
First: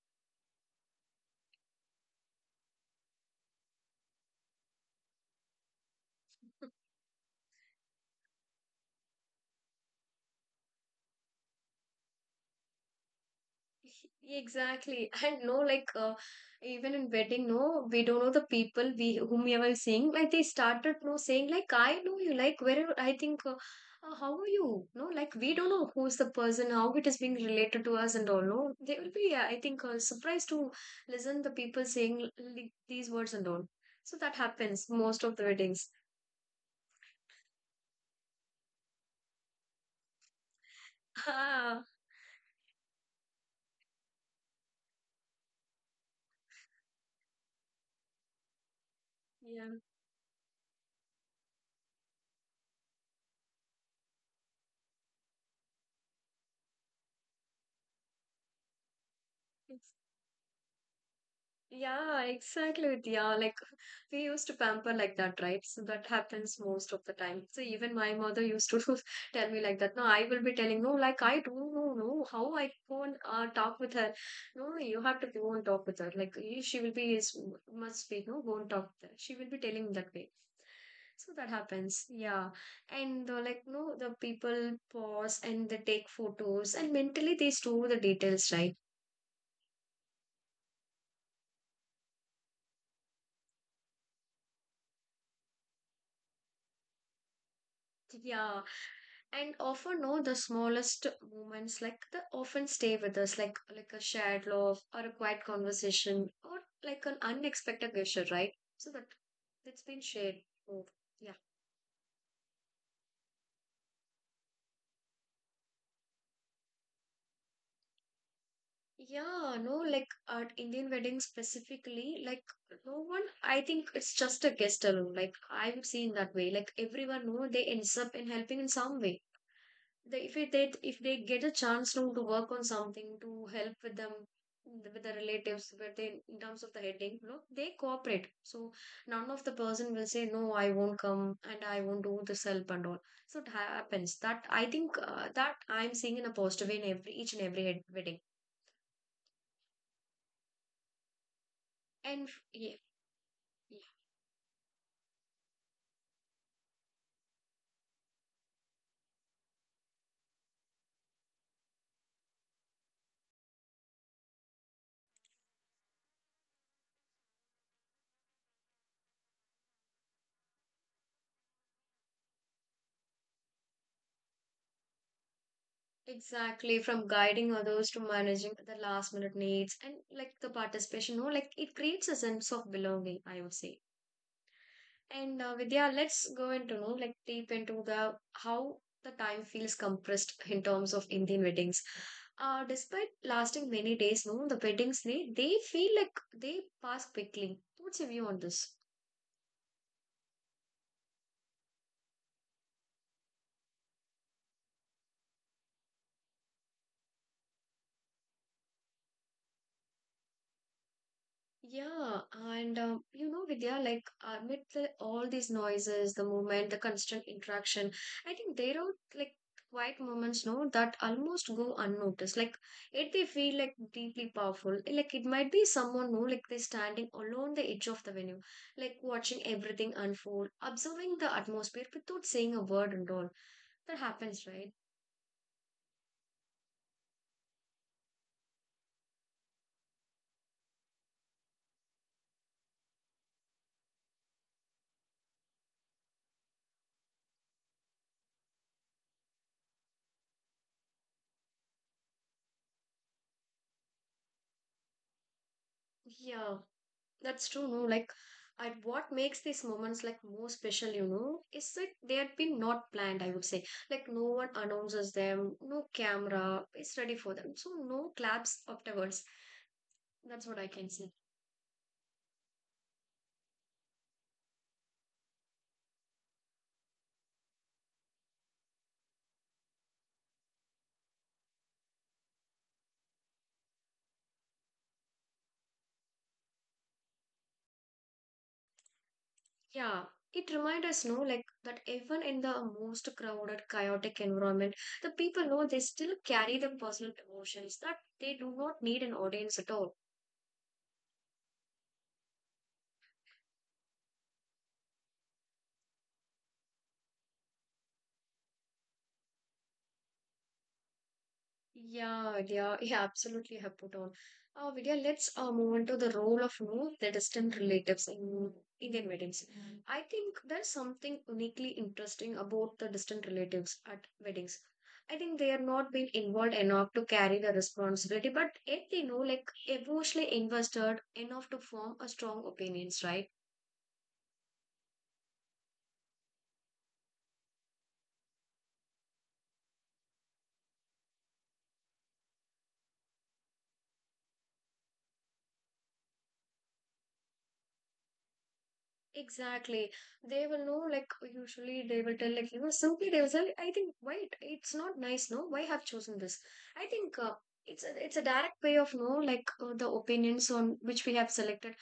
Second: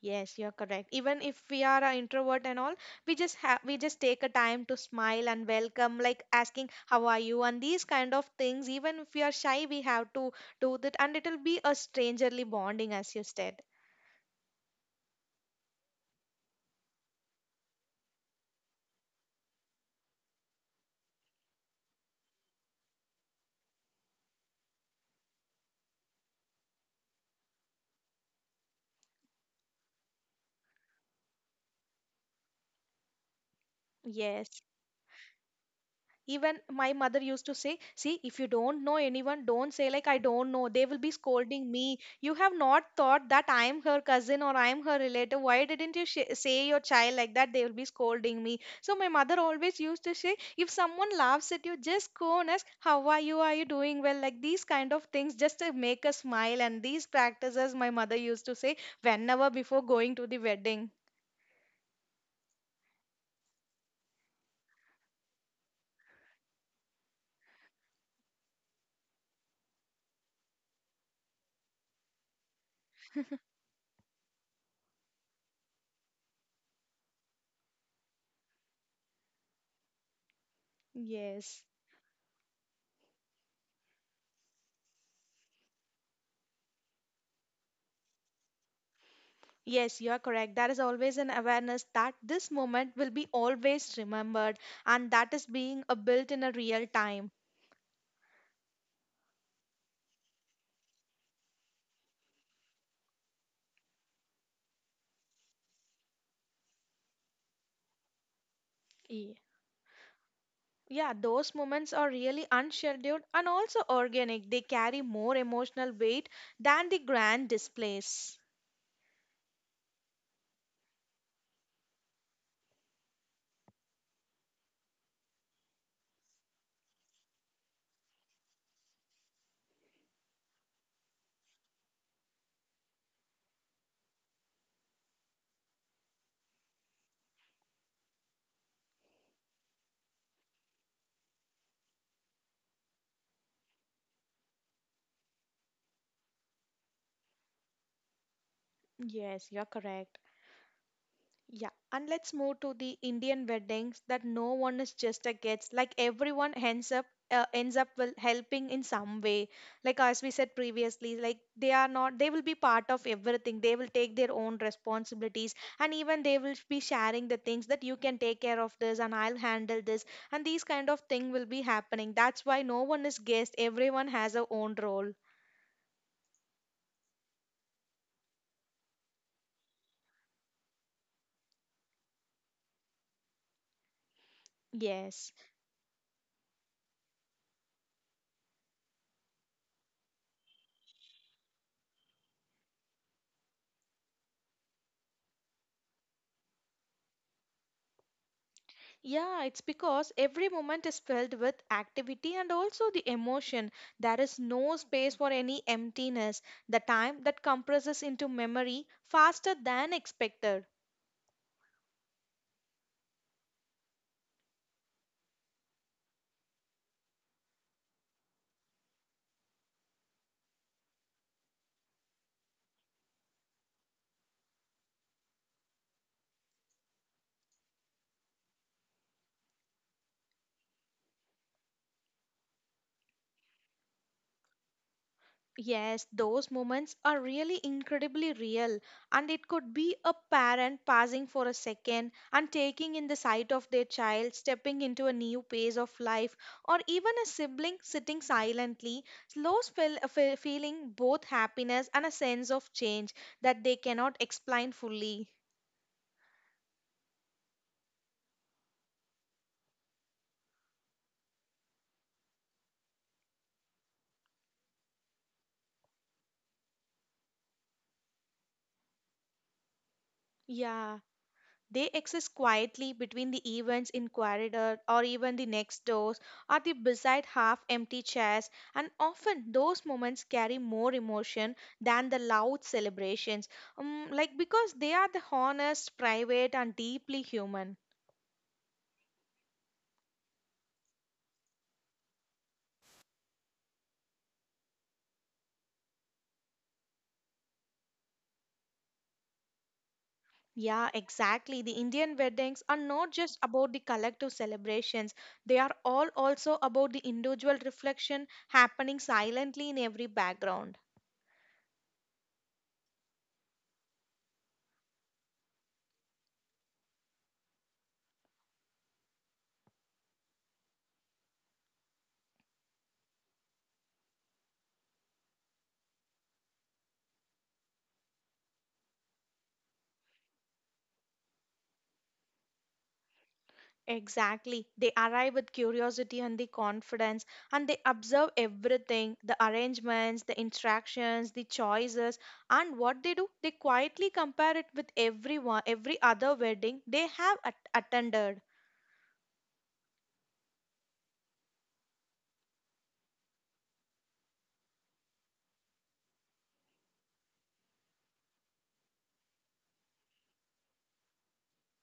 S2: Yes, you're correct. Even if we are an introvert and all, we just take a time to smile and welcome, like asking how are you and these kind of things. Even if we are shy, we have to do that, and it'll be a strangerly bonding, as you said.
S1: [LAUGHS] Exactly. And no, like even in wedding, no, we don't know the people we whom we were seeing. Like they started no saying like I know you. Like where I think, how are you? No, like we don't know who's the person, how it is being related to us, and all. No, they will be. I think surprised to listen the people saying like, these words and all. So that
S2: Yes.
S1: happens most of the weddings.
S2: Even my mother used to say, see, if you don't know anyone, don't say, like, I don't know. They will be
S1: [LAUGHS]
S2: scolding
S1: Ah,
S2: me. You have not thought that I'm her cousin or I'm her relative. Why didn't you say your child like that? They will be scolding me. So, my mother
S1: yeah.
S2: always used to say, if someone laughs at you, just go and ask, how are you? Are you doing well? Like these kind of things just to make us smile. And these practices, my mother used to say, whenever before going to the wedding.
S1: Yeah, exactly, yeah, like we used to pamper like that, right? So that happens most of the time. So even my mother used to [LAUGHS] tell me like that. No, I will be telling, no, like I don't know, no, how I go and talk with her. No, you have to go and talk with her. Like she will be is must be no, go and talk with her. She will be telling that way. So that
S2: Yes.
S1: happens, yeah. And like no, the people pause and they take photos and mentally they store the details, right?
S2: Yes, you are correct. There is always an awareness that this moment will be always remembered, and that is being built in a real time.
S1: Yeah, and often no, the smallest moments like they often stay with us like a shared love or a quiet conversation or like an unexpected gesture, right? So that
S2: Ye-
S1: that's been shared. Oh,
S2: Yeah,
S1: yeah.
S2: those moments are really unscheduled and also organic. They carry more emotional weight than the grand displays.
S1: Yeah, no, like at Indian weddings specifically, like no one, I think it's just a guest alone. Like I've seen that way. Like everyone, no, they ends up in helping in some way. They, if it, they if they get a chance no, to work on something to help with them with the relatives but they in terms of the heading no they cooperate. So none of the person will say no, I won't come and I won't do this help and all. So it happens that I think that I'm seeing in a positive way in every each and every wedding.
S2: Yes, you are correct. Yeah, and let's move to
S1: Yeah,
S2: the Indian
S1: yeah,
S2: weddings that no one is just a guest. Like everyone ends up will helping in some way. Like as we said previously, like they are not they will be part of everything. They will take their own responsibilities and even they will be sharing the things that you can take care of this and I'll handle this and these kind of thing will be happening. That's why no one is guest. Everyone has a own role.
S1: exactly. From guiding others to managing the last minute needs and like the participation, no, like it creates a sense of belonging, I would say.
S2: Yes.
S1: And Vidya, let's go into know like deep into the how the time feels compressed [LAUGHS] in terms of Indian weddings. Despite lasting many days, no, the weddings they feel like they pass quickly. What's your view on this?
S2: Yeah, it's because every moment is filled with activity and also the emotion. There is no space for any emptiness. The time that compresses into memory faster than expected.
S1: Yeah, and you know, Vidya, like amid all these noises, the movement, the constant interaction, I think there are like quiet moments, no, that almost go unnoticed. Like it, they feel like deeply powerful. Like it might be someone, no, like they're standing along the edge of the venue, like watching everything unfold, observing the atmosphere without saying a word and all. That happens, right?
S2: Yes, those moments are really incredibly real, and it could be a parent pausing for a second and taking in the sight of their child stepping into a new phase of life, or even a sibling sitting silently, slow spell, feeling both happiness and a sense of change that they cannot explain fully.
S1: Yeah. That's true, no? Like, and what makes these moments like more special, you know, is that they had been not planned, I would say. Like, no one announces them, no camera is ready for them. So, no claps afterwards. That's what I can
S2: Yeah.
S1: say.
S2: They exist quietly between the events in corridor or even the next doors or the beside half empty chairs, and often those moments carry more emotion than the loud celebrations, like because they are the honest, private and deeply human.
S1: Yeah. It reminds us, no, like that even in the most crowded, chaotic environment, the people know they still carry the personal emotions that they do not need an audience at all.
S2: Yeah, exactly. The Indian weddings are not just about the collective celebrations. They are all also about the individual reflection happening silently in every background.
S1: Yeah, yeah, yeah, absolutely have put on. Vidya, let's move on to the role of you know, the distant relatives in Indian weddings. Mhm. I think there's something uniquely interesting about the distant relatives at weddings. I think they are not being involved enough to carry the responsibility, but yet they know like emotionally invested enough to form a strong opinions, right?
S2: Exactly. They arrive with curiosity and the confidence, and they observe everything the arrangements, the interactions, the choices. And what they do, they quietly compare it with everyone, every other wedding they have attended.
S1: Exactly. They will know, like, usually they will tell, like, you know, simply they will say, I think, wait, it's not nice, no? Why have chosen this? I think it's a direct way of, no, like, the opinions on which we have selected.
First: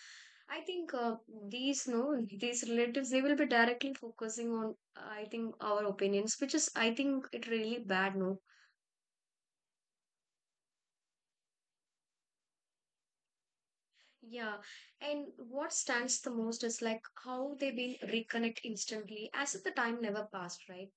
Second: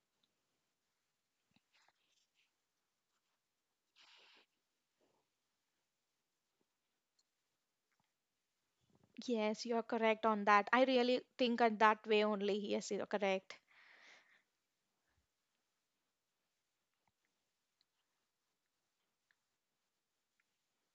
S1: I think these, no, these relatives, they will be directly focusing on, I think, our opinions, which is, I think, it really bad, no?
S2: Yes, you're correct on that. I really think on that way only. Yes, you're correct.
S1: Yeah. And what stands the most is, like, how they will reconnect instantly as if the time never passed, right?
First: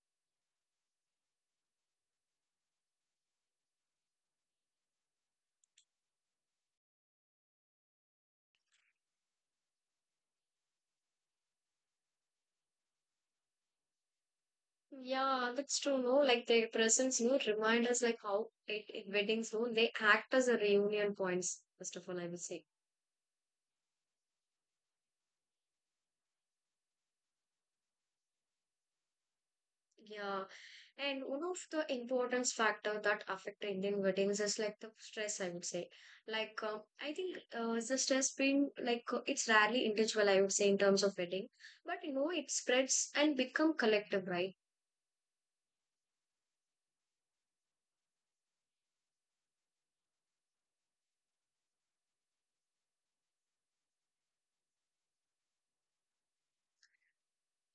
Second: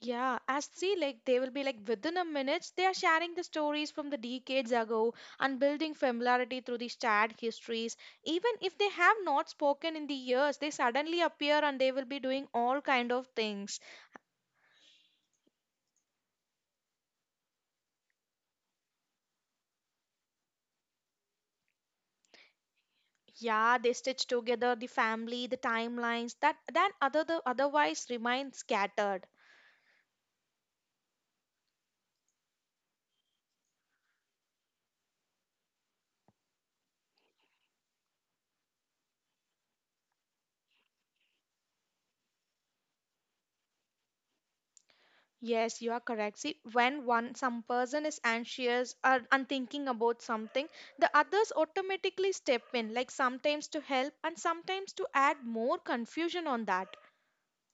S2: Yeah, as see, like they will be like within a minute, they are sharing the stories from the decades ago and building familiarity through these shared histories. Even if they have not spoken in the years, they suddenly appear and they will be doing all kind of things.
S1: Yeah, that's true. No, like their presence, no, remind us like how it in weddings, no, they act as a reunion points. First of all, I will say,
S2: Yeah, they stitch together the family, the timelines that then other the otherwise remain scattered.
S1: yeah. And one of the importance factor that affect Indian weddings is like the stress. I would say, like I think the stress being like it's rarely individual. I would say in terms of wedding, but you know it spreads and become collective, right?
S2: Yes, you are correct. See, when one some person is anxious or unthinking about something, the others automatically step in, like sometimes to help and sometimes to add more confusion on that.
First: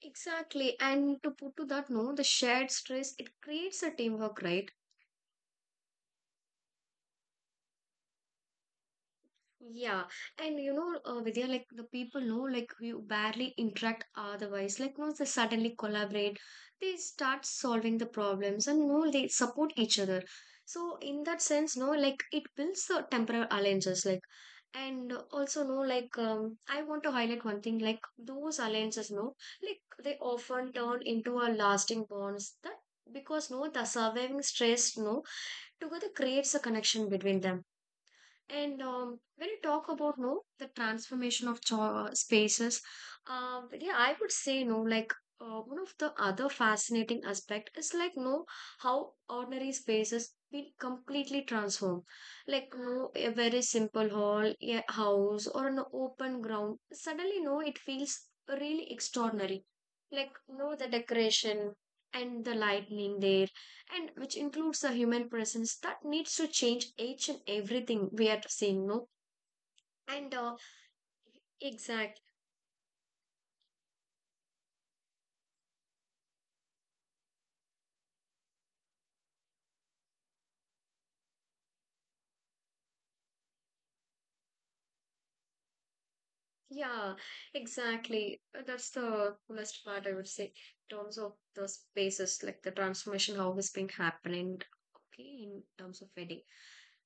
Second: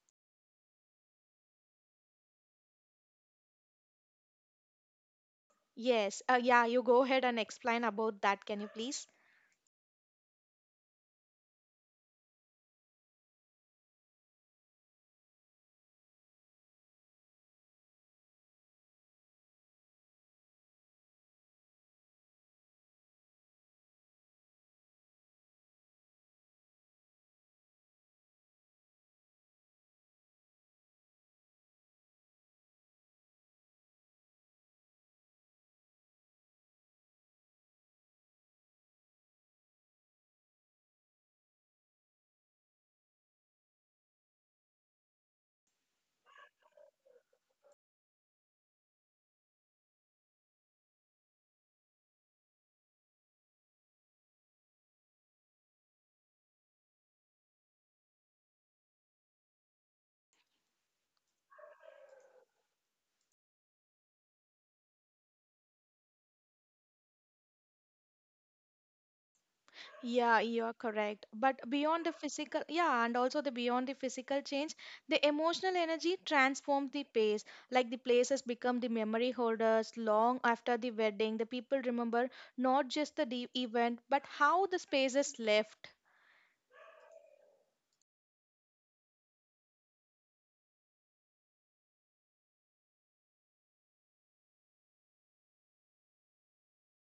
S1: Exactly. And to put to that, no, the shared stress it creates a teamwork, right?
S2: Yes, yeah, you go ahead and explain about that. Can you please?
S1: Yeah, and you know, Vidya, like the people know, like we barely interact otherwise. Like once they suddenly collaborate, they start solving the problems, and no, they support each other. So in that sense, no, like it builds the temporal alliances, like, and also no, I want to highlight one thing, like those alliances, no, like they often turn into a lasting bonds that because no, the surviving stress, no, together creates a connection between them and when you talk about no the transformation of spaces, yeah, I would say no. Like one of the other fascinating aspect is like no how ordinary spaces been completely transformed. Like no a very simple hall, a house, or an open ground. Suddenly, no, it feels really extraordinary. Like no the decoration and the lightning there and which includes the human presence that needs to change each and everything we are seeing no and
S2: Yeah, you're correct. But beyond the
S1: exactly.
S2: physical, yeah, and also the beyond the physical change, the emotional energy transforms the place. Like the places become the memory holders long after the wedding. The people remember not just the event, but how the spaces left.
S1: Yeah, exactly. That's the coolest part, I would say, in terms of the spaces, like the transformation, how it's been happening, okay, in terms of wedding.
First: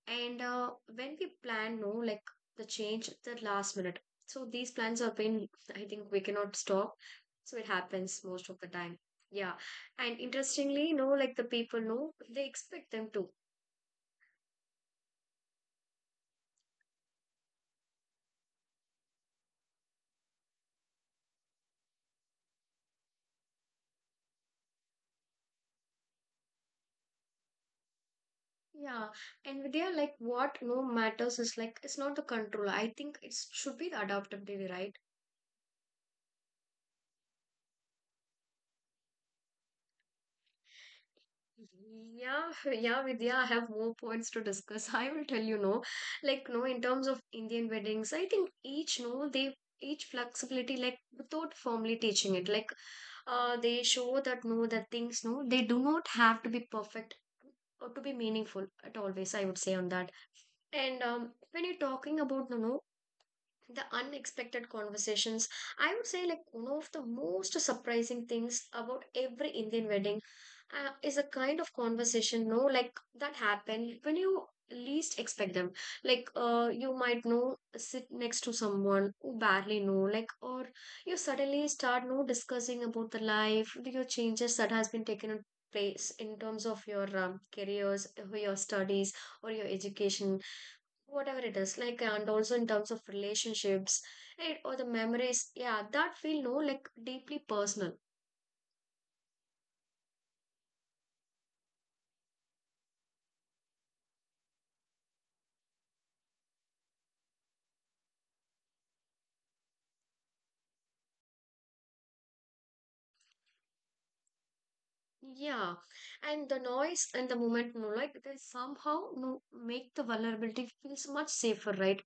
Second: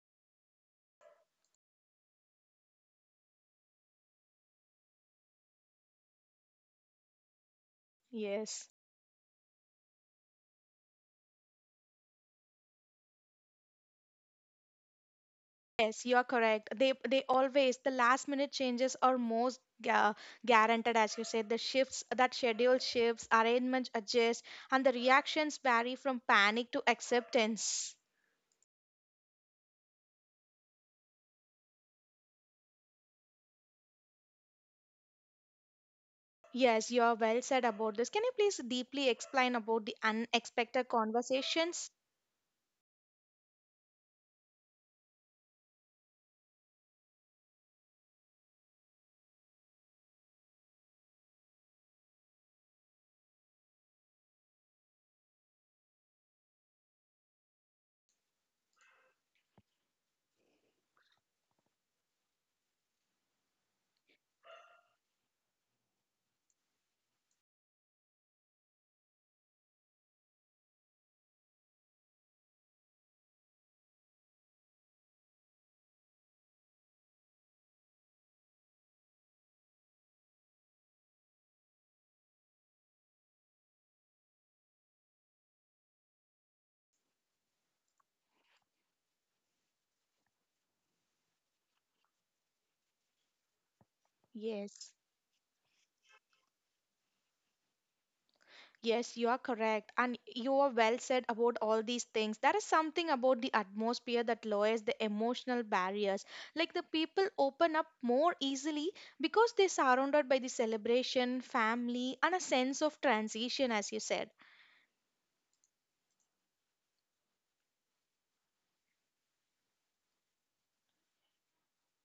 S1: And when we plan, no, like the change at the last minute. So these plans have been, I think we cannot stop. So it happens most of the
S2: Yes.
S1: time. Yeah. And interestingly, no, like the people know, they expect them to.
S2: Yes, you are correct. They always the last minute changes are most guaranteed, as you said. The shifts that schedule shifts, arrangements adjust, and the reactions vary from panic to acceptance.
S1: Yeah, and with their like what no matters is like it's not the control. I think it should be the adaptability, right?
S2: Yes, you are well said about this. Can you please deeply explain about the unexpected conversations?
S1: Yeah, [LAUGHS] yeah, Vidya, I have more points to discuss. [LAUGHS] I will tell you no. Like no, in terms of Indian weddings, I think each no they each flexibility like without formally teaching it. Like they show that no that things no they do not have to be perfect or to be meaningful at always, I would say on that. And when you're talking about no no the unexpected conversations, I would say like one of the most surprising things about every Indian wedding is a kind of conversation no like that happen when you least expect them. Like you might know sit next to someone who barely know, like, or you suddenly start no discussing about the life your changes that has been taken in place in terms of your careers or your studies or your education, whatever it is, like, and also in terms of relationships, right, or the
S2: Yes.
S1: memories, yeah, that feel no like deeply personal.
S2: Yes, you are correct. And you are well said about all these things. There is something about the atmosphere that lowers the emotional barriers. Like the people open up more easily because they're surrounded by the celebration, family, and a sense of transition, as you said.
S1: Yeah, and the noise and the moment no like they somehow no make the vulnerability feels much safer, right?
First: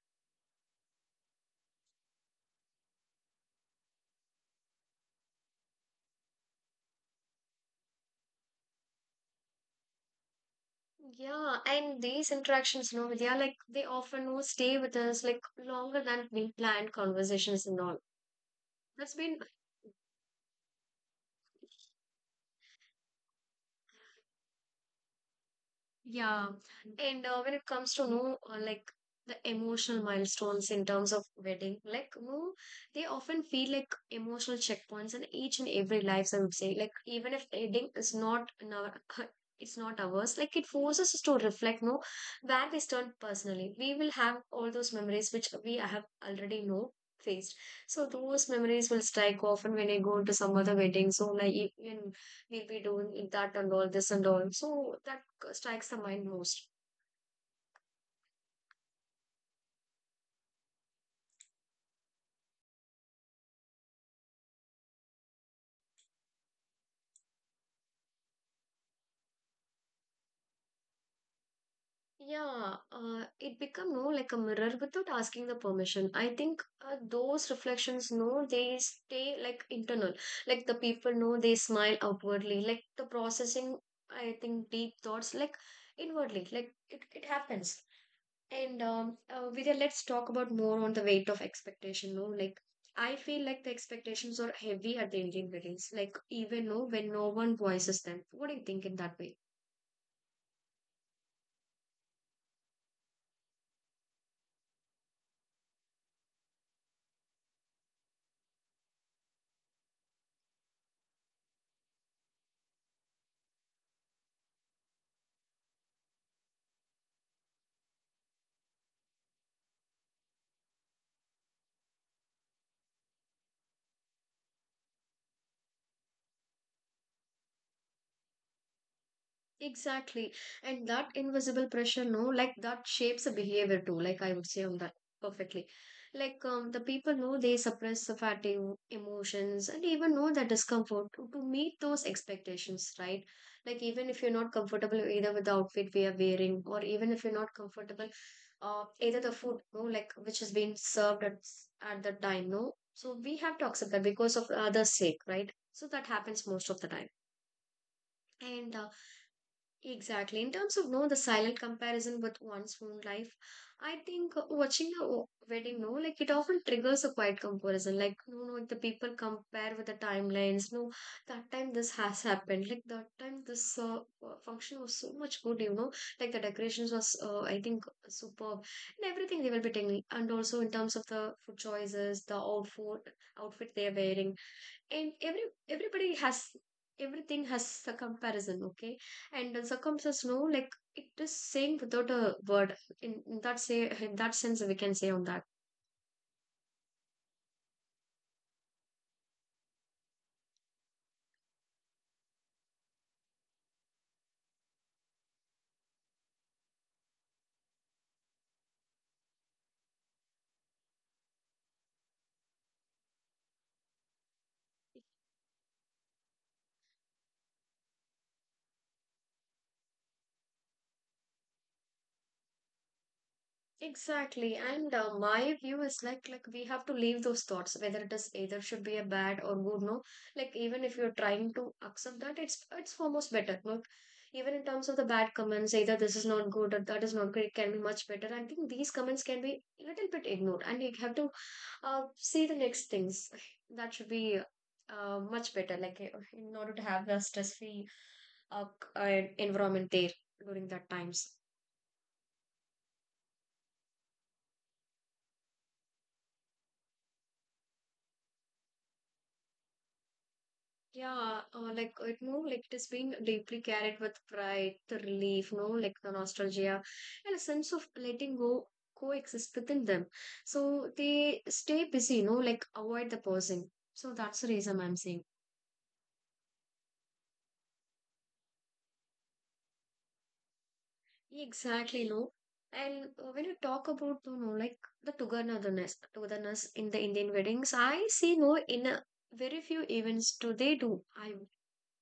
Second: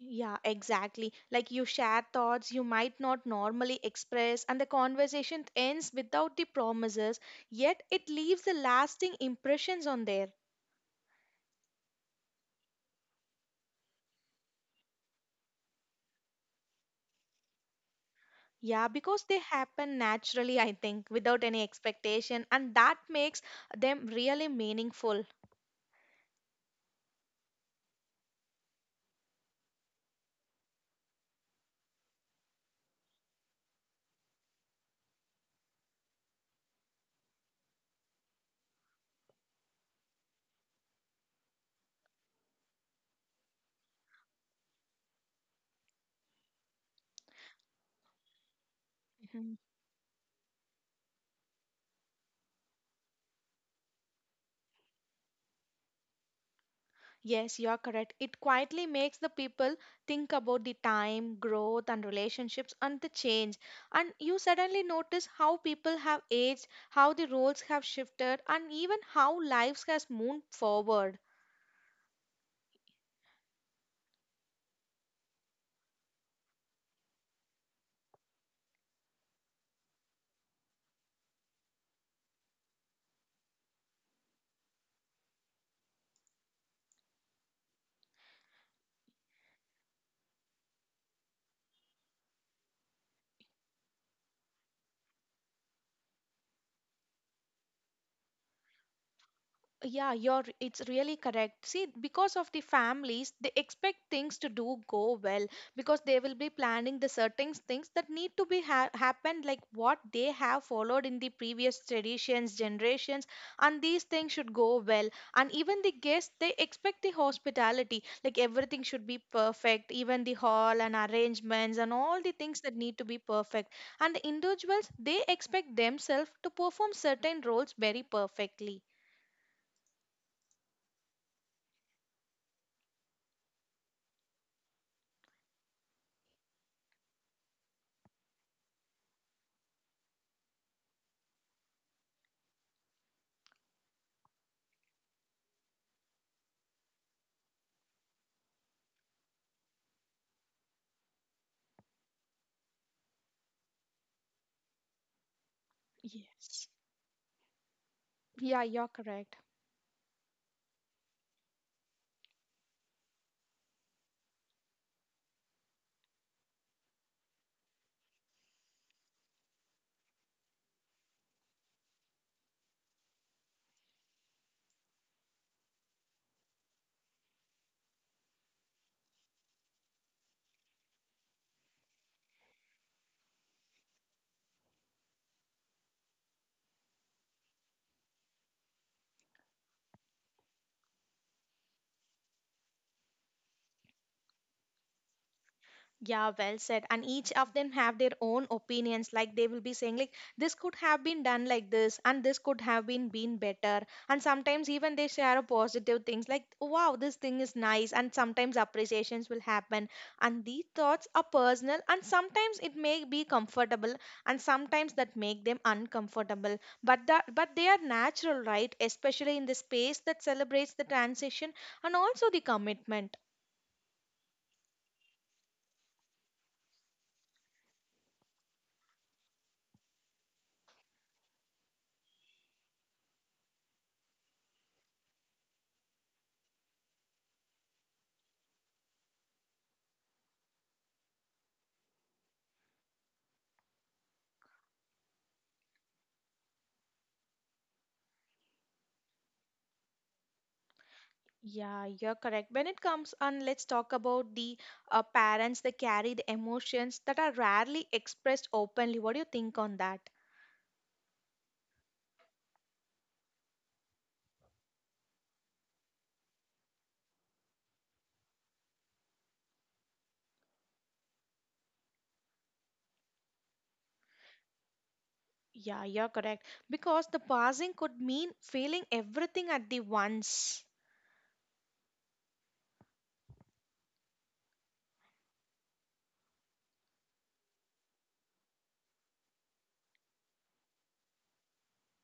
S2: Yeah, exactly. Like you share thoughts you might not normally express, and the conversation ends without the promises, yet it leaves the lasting impressions on there.
S1: Yeah, and these interactions no they are like they often no stay with us like longer than we planned conversations and all.
S2: Yeah,
S1: That's
S2: because they
S1: been.
S2: happen naturally, I think, without any expectation, and that makes them really meaningful.
S1: Yeah, and when it comes to know like the emotional milestones in terms of wedding, like no, they often feel like emotional checkpoints in each and every lives. I would say, like even if wedding is not in our, [LAUGHS] it's not ours. Like it forces us to reflect, no, where we stand personally. We will have all those memories which we have already know faced. So those memories will strike
S2: Mm-hmm.
S1: often when I go to some other wedding. So like even we'll be doing that and all this and all. So that strikes the mind most.
S2: Yes, you are correct. It quietly makes the people think about the time, growth, and relationships and the change. And you suddenly notice how people have aged, how the roles have shifted, and even how lives has moved forward.
S1: Yeah, it become no like a mirror without asking the permission. I think those reflections, no, they stay like internal. Like the people know they smile outwardly. Like the processing, I think deep thoughts like inwardly. Like it happens. And Vidya, let's talk about more on the weight of expectation. No, like I feel like the expectations are heavy at the Indian weddings. Like even no when no one voices them. What do you think in that way?
S2: Yeah, you're it's really correct. See, because of the families, they expect things to do go well because they will be planning the certain things that need to be happened like what they have followed in the previous traditions, generations, and these things should go well. And even the guests, they expect the hospitality, like everything should be perfect, even the hall and arrangements and all the things that need to be perfect. And the individuals, they expect themselves to perform certain roles very perfectly.
S1: Exactly. And that invisible pressure, no, like that shapes a behavior too, like I would say on that perfectly. Like the people know they suppress the fatigue, emotions, and even know the discomfort to meet those expectations, right? Like even if you're not comfortable either with the outfit we are wearing, or even if you're not comfortable, either the food, no, like which has been served at at the time, no. So we have to accept that because of others' sake, right? So that happens
S2: Yes.
S1: most of the time.
S2: Yeah,
S1: And
S2: you're correct.
S1: exactly. In terms of no, the silent comparison with one's own life, I think watching wedding, no, like it often triggers a quiet comparison. Like, no, no, the people compare with the timelines. No, that time this has happened. Like that time this function was so much good. You know, like the decorations was, I think, superb, and everything they will be taking. And also in terms of the food choices, the outfit, outfit they are wearing, and every everybody has everything has a comparison, okay, and the circumstances no like it is saying without a word in that say in that sense we can say on that.
S2: Yeah, well said. And each of them have their own opinions. Like they will be saying, like this could have been done like this, and this could have been better. And sometimes even they share a positive things, like wow, this thing is nice. And sometimes appreciations will happen. And these thoughts are personal, and sometimes it may be comfortable, and sometimes that make them uncomfortable. But that but they are natural, right? Especially in the space that celebrates the transition and also the commitment.
S1: Exactly, and my view is like we have to leave those thoughts whether it is either should be a bad or good no, like even if you're trying to accept that it's almost better no, even in terms of the bad comments either this is not good or that is not great can be much better. I think these comments can be a little bit ignored and you have to see the next things. [LAUGHS] That should be much better. Like in order to have a stress-free environment there during that times.
S2: Yeah, you're correct. When it comes on, let's talk about the parents that carry the emotions that are rarely expressed openly. What do you think on that?
S1: Yeah, like it no, like it has been deeply carried with pride, the relief, no, like the nostalgia, and a sense of letting go coexist within them. So they stay busy, no, like avoid the pausing. So that's the reason I'm saying.
S2: Yeah, you're correct. Because the passing could mean feeling everything at the once.
S1: Exactly, no. And when you talk about, you know, like the togetherness, togetherness in the Indian weddings, I see no in a, very few events do they do. I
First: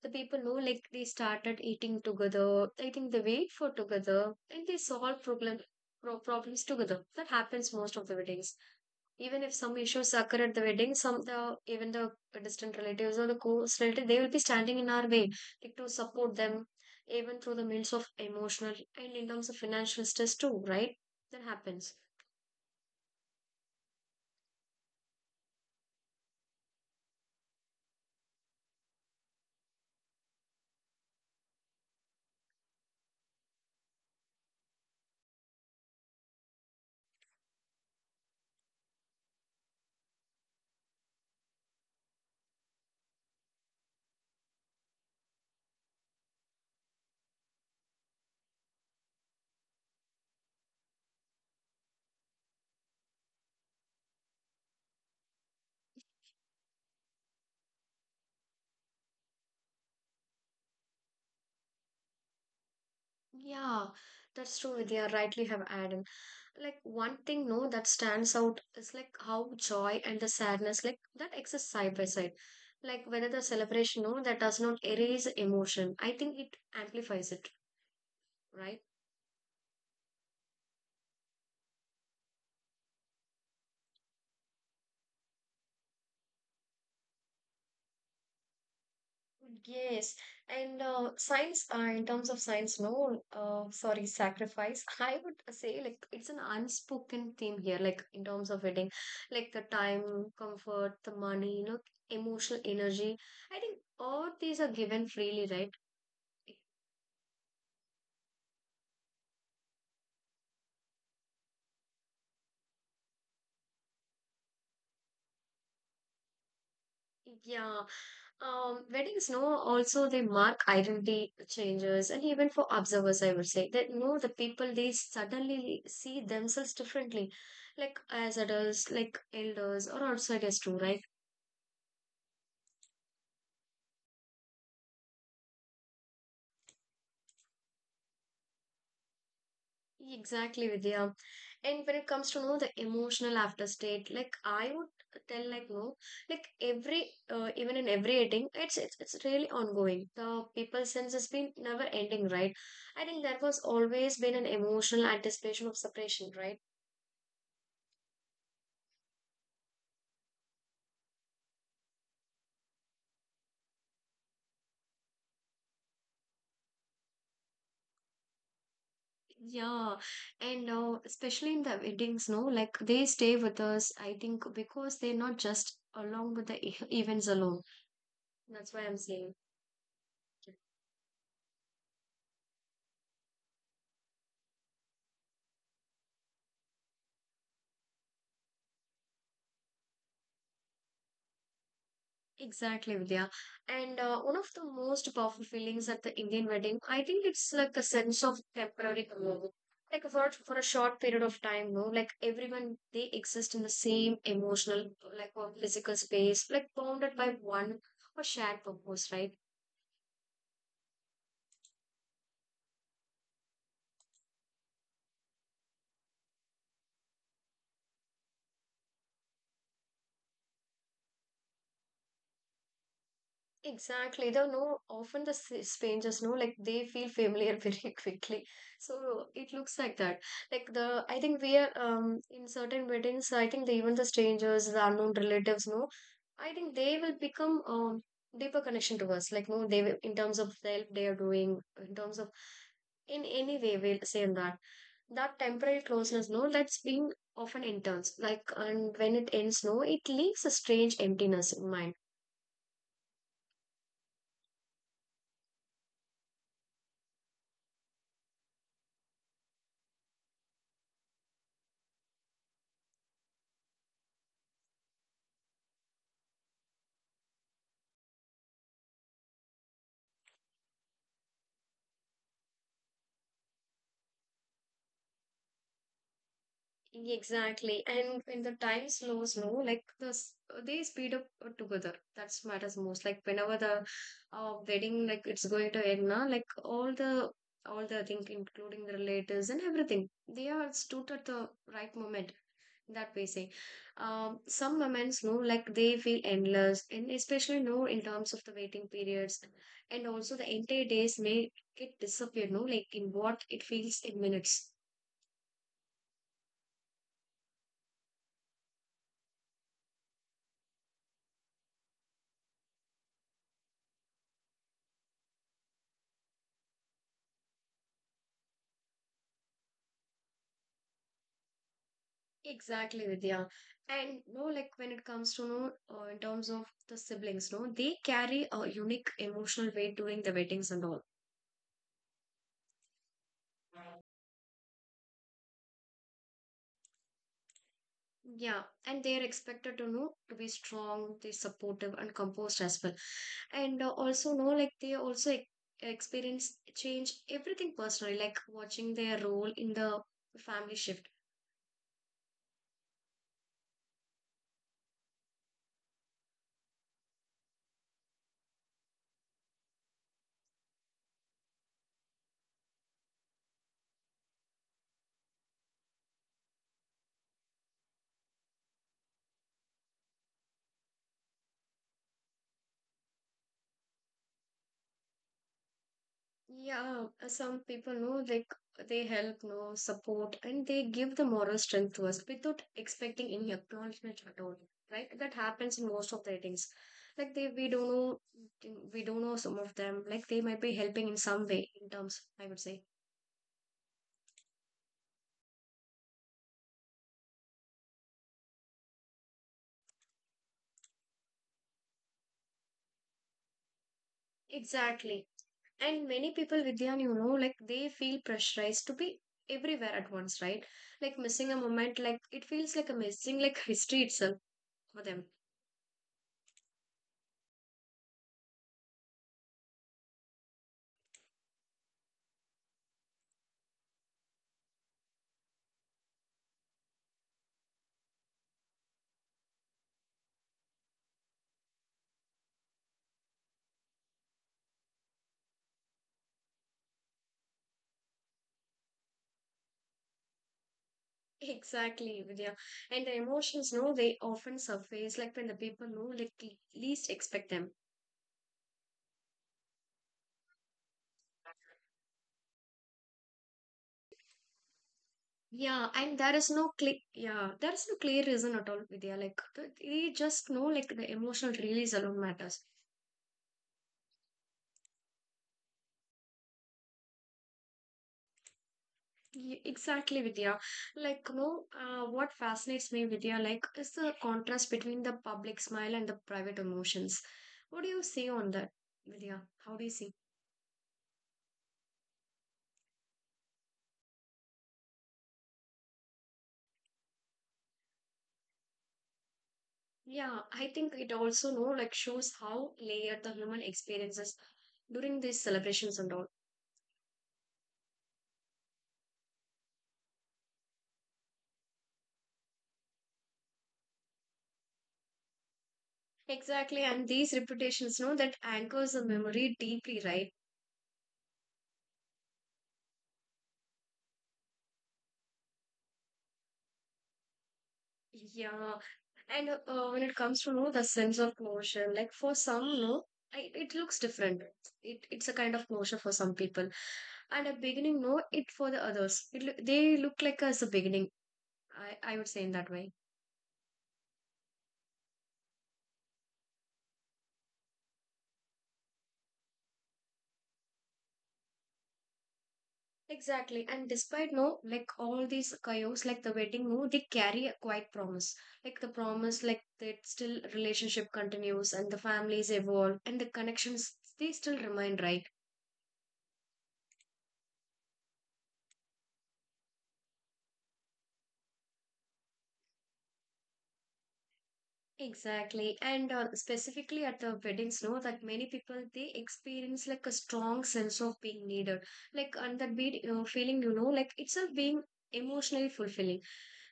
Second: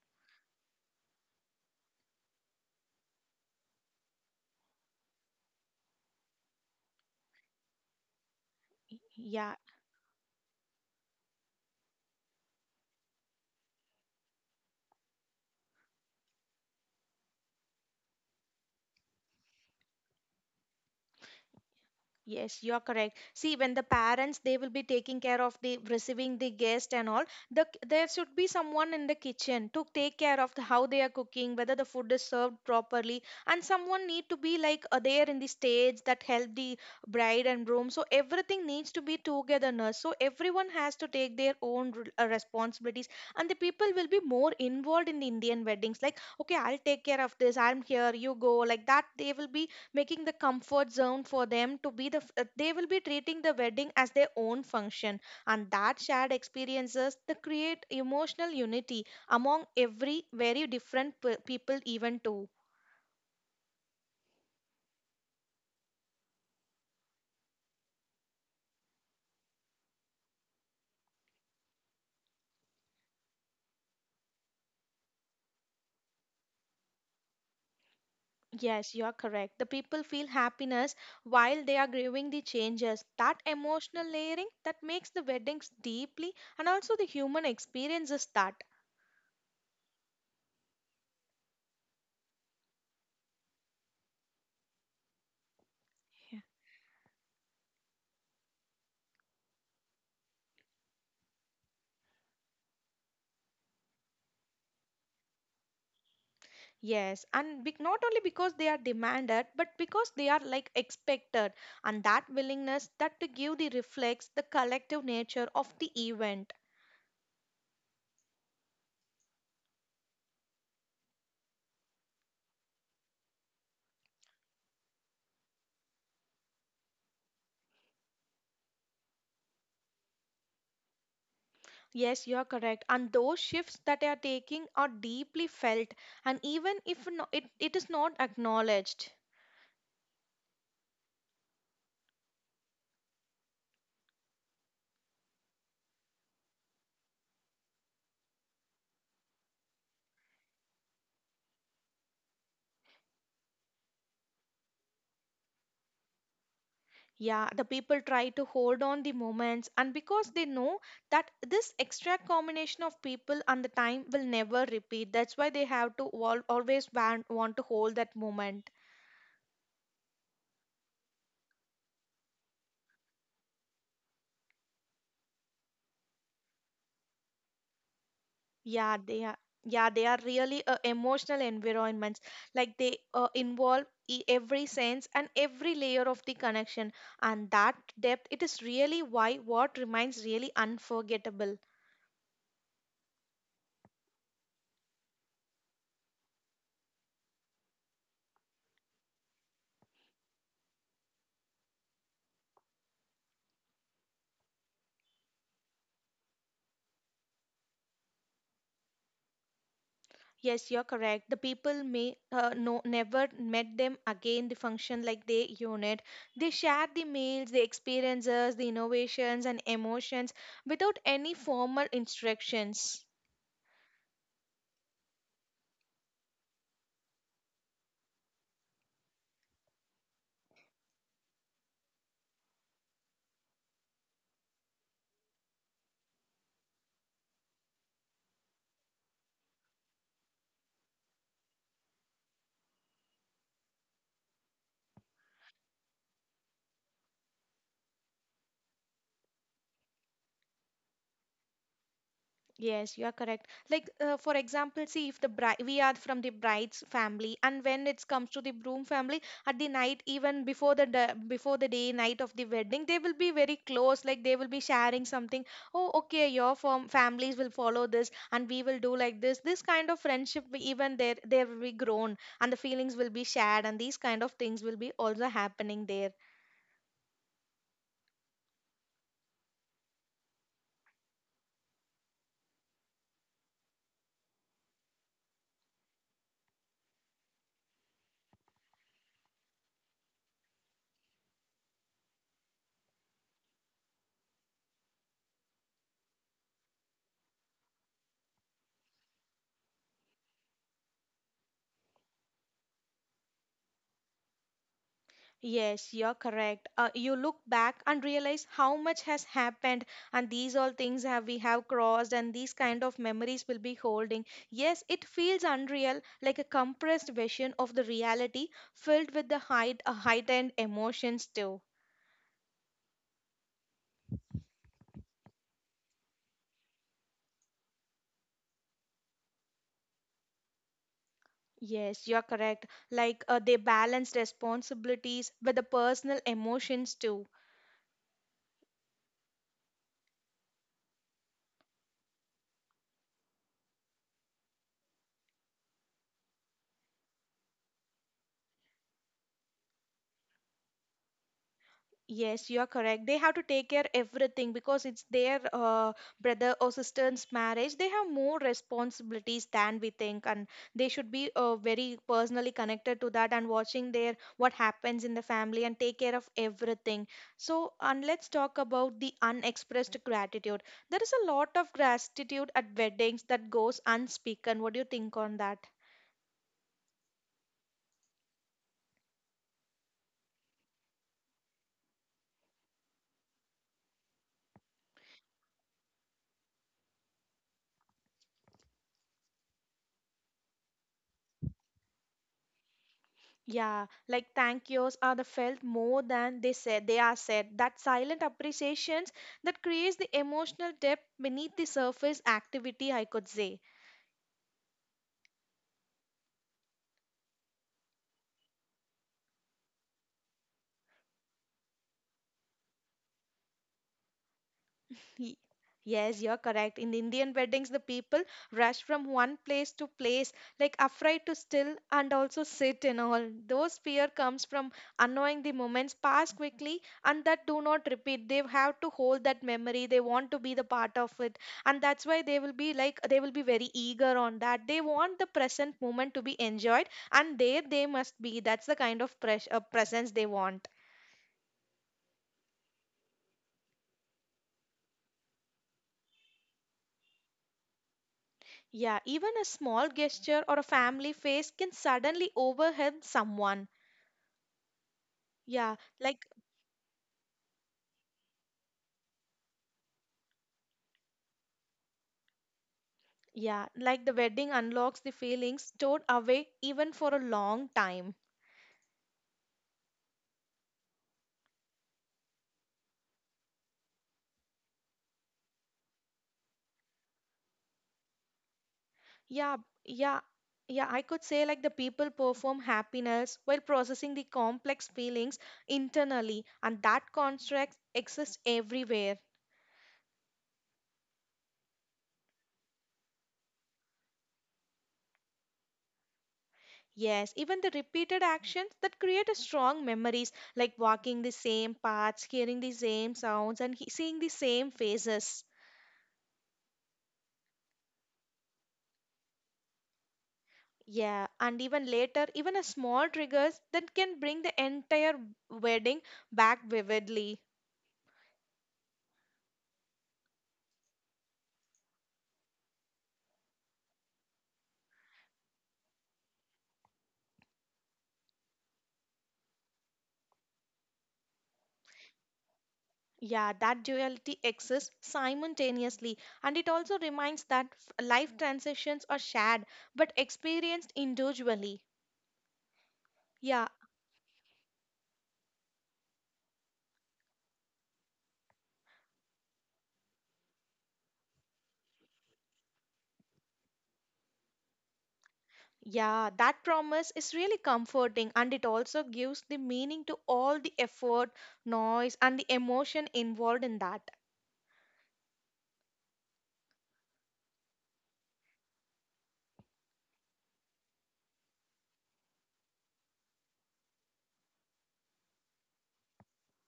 S1: the people know like they started eating together. I think they wait for together and they solve problem problems together. That happens most of the weddings, even
S2: Yeah.
S1: if some issues occur at the wedding, some the even the distant relatives or the close relatives, they will be standing in our way, like to support them, even through the means of emotional and in terms of financial stress too, right? That happens.
S2: Yes, you're correct. See, when the parents they will be taking care of the receiving the guest and all, the there should be someone in the kitchen to take care of the, how they are cooking, whether the food is served properly, and someone need to be like there in the stage that help the bride and groom. So everything needs to be togetherness. So everyone has to take their own responsibilities, and the people will be more involved in the Indian weddings. Like, okay, I'll take care of this. I'm here. You go. Like that, they will be making the comfort zone for them to be the they will be treating the wedding as their own function, and that shared experiences they create emotional unity among every very different people even too.
S1: Yeah, that's true. They are rightly have added. Like one thing, no, that stands out is like how joy and the sadness, like that exists side by side. Like whether the celebration, no, that does not erase emotion. I think it amplifies it, right?
S2: Yes, you are correct. The people feel happiness while they are grieving the changes, that emotional layering that makes the weddings deeply and also the human experiences that.
S1: Yes, and science, in terms of science, no, sorry, sacrifice. [LAUGHS] I would say like it's an unspoken theme here, like in terms of wedding, like the time, comfort, the money, you know, emotional energy. I think all these are given freely, right?
S2: Yes, and not only because they are demanded, but because they are like expected, and that willingness that to give the reflects the collective nature of the event.
S1: Yeah. Weddings, no, also they mark identity changes, and even for observers, I would say that no, the people they suddenly see themselves differently, like as adults, like elders, or outsiders too, right?
S2: Yes, you are correct. And those shifts that they are taking are deeply felt, and even if no, it is not acknowledged.
S1: Exactly, Vidya. And when it comes to no, the emotional after state, like I would tell, like no, like every even in every dating, it's really ongoing. The people sense has been never ending, right? I think that was always been an emotional anticipation of separation, right?
S2: Yeah, the people try to hold on the moments, and because they know that this extra combination of people and the time will never repeat, that's why they have to always want to hold that moment.
S1: Yeah, and especially in the weddings, no, like they stay with us, I think, because they're not just along with the events alone. That's why I'm
S2: Yeah, they
S1: saying.
S2: are. Yeah, they are really emotional environments. Like they involve every sense and every layer of the connection, and that depth it is really why what remains really unforgettable.
S1: Exactly, Vidya. And one of the most powerful feelings at the Indian wedding, I think it's like a sense of temporary community. Like for a short period of time, no, like everyone they exist in the same emotional, like or physical space, like bounded by one or shared purpose, right?
S2: Yes, you're correct. The people may no never met them again. The function like they unit, they share the meals, the experiences, the innovations and emotions without any formal instructions.
S1: Exactly. They know often the strangers know like they feel familiar [LAUGHS] very quickly. So it looks like that. Like the I think we are in certain weddings. I think the, even the strangers, the unknown relatives know. I think they will become deeper connection to us. Like no, they will, in terms of the help they are doing, in terms of in any way we'll say that that temporary closeness no that's been often intense like and when it ends no it leaves a strange emptiness in mind.
S2: Yes, you are correct. Like, for example, see if the bride, we are from the bride's family, and when it comes to the groom family, at the night, even before the before the day, night of the wedding, they will be very close. Like they will be sharing something. Oh, okay, your firm families will follow this, and we will do like this. This kind of friendship, will even there will be grown, and the feelings will be shared, and these kind of things will be also happening there.
S1: Exactly. And when the time slows, no, like the they speed up together. That's matters most. Like whenever the wedding, like it's going to end now, like all the thing, including the relatives and everything, they are stood at the right moment. That we say, some moments, no, like they feel endless, and especially no in terms of the waiting periods, and also the entire days may get disappear, no, like in what it feels in minutes.
S2: Yes, you're correct. You look back and realize how much has happened, and these all things have we have crossed, and these kind of memories will be holding. Yes, it feels unreal, like a compressed version of the reality, filled with the heightened emotions too.
S1: Exactly, Vidya. And no, like when it comes to no, in terms of the siblings, no, they carry a unique emotional weight during the weddings and all.
S2: Yes, you're correct. Like they balance responsibilities with the personal emotions too.
S1: Yeah, and they are expected to know to be strong, they supportive and composed as well. And also know like they also e experience change everything personally, like watching their role in the family shift.
S2: Yes, you are correct. They have to take care everything because it's their brother or sister's marriage. They have more responsibilities than we think, and they should be very personally connected to that and watching their what happens in the family and take care of everything. So, and let's talk about the unexpressed gratitude. There is a lot of gratitude at weddings that goes unspoken. What do you think on that?
S1: Yeah, some people know like they help, know support, and they give the moral strength to us without expecting any acknowledgement at all. Right? That happens in most of the ratings. Like they, we don't know some of them. Like they might be helping in some way, in terms, I would say.
S2: Yeah, like thank yous are the felt more than they said they are said. That silent appreciations that creates the emotional depth beneath the surface activity, I could say.
S1: Exactly. And many people, Vidyan, you know, like they feel pressurized to be everywhere at once, right? Like missing a moment, like it feels like a missing like history itself for them.
S2: Y- Yes, you're correct. In the Indian weddings, the people rush from one place to place, like afraid to still and also sit and all. Those fear comes from unknowing the moments pass quickly and that do not repeat. They have to hold that memory. They want to be the part of it. And that's why they will be like they will be very eager on that. They want the present moment to be enjoyed and there they must be. That's the kind of presence they want.
S1: Exactly, Vidya. And the emotions, no, they often surface like when the people know like least expect them.
S2: Yeah, even a small gesture or a family face can suddenly overwhelm someone. Yeah,
S1: Yeah, and
S2: like
S1: there is no clear, yeah, there is no clear reason at all, Vidya. Like they just know like the emotional release alone matters.
S2: yeah, like the wedding unlocks the feelings stored away even for a long time.
S1: Exactly, Vidya. Like, no, what fascinates me, Vidya, like is the contrast between the public smile and the private emotions. What do you see on that, Vidya?
S2: Yeah,
S1: How do you see?
S2: yeah, yeah, I could say like the people perform happiness while processing the complex feelings internally, and that construct exists everywhere.
S1: Yeah, I think it also know like shows how layered the human experiences during these celebrations and all.
S2: Yes, even the repeated actions that create a strong memories, like walking the same paths, hearing the same sounds, and seeing the same faces.
S1: Exactly, and these reputations know that anchors the memory deeply, right?
S2: Yeah, and even later, even a small triggers that can bring the entire wedding back vividly.
S1: Yeah, and when it comes to know the sense of closure, like for some, no, I, it looks different. It's a kind of closure for some people, and a beginning, no, it for the others. It, they look like as a beginning. I would say in that way.
S2: Yeah, that duality exists simultaneously, and it also reminds that life transitions are shared but experienced individually.
S1: Exactly.
S2: Yeah.
S1: And despite no, like all these chaos, like the wedding, no, they carry a quiet promise. Like the promise, like that still relationship continues and the families evolve and the connections they still remain, right?
S2: Yeah, that promise is really comforting and it also gives the meaning to all the effort, noise, and the emotion involved in that.
S1: Exactly, and specifically at the weddings, no, that many people they experience like a strong sense of being needed, like and that be feeling, you know, like itself being emotionally fulfilling.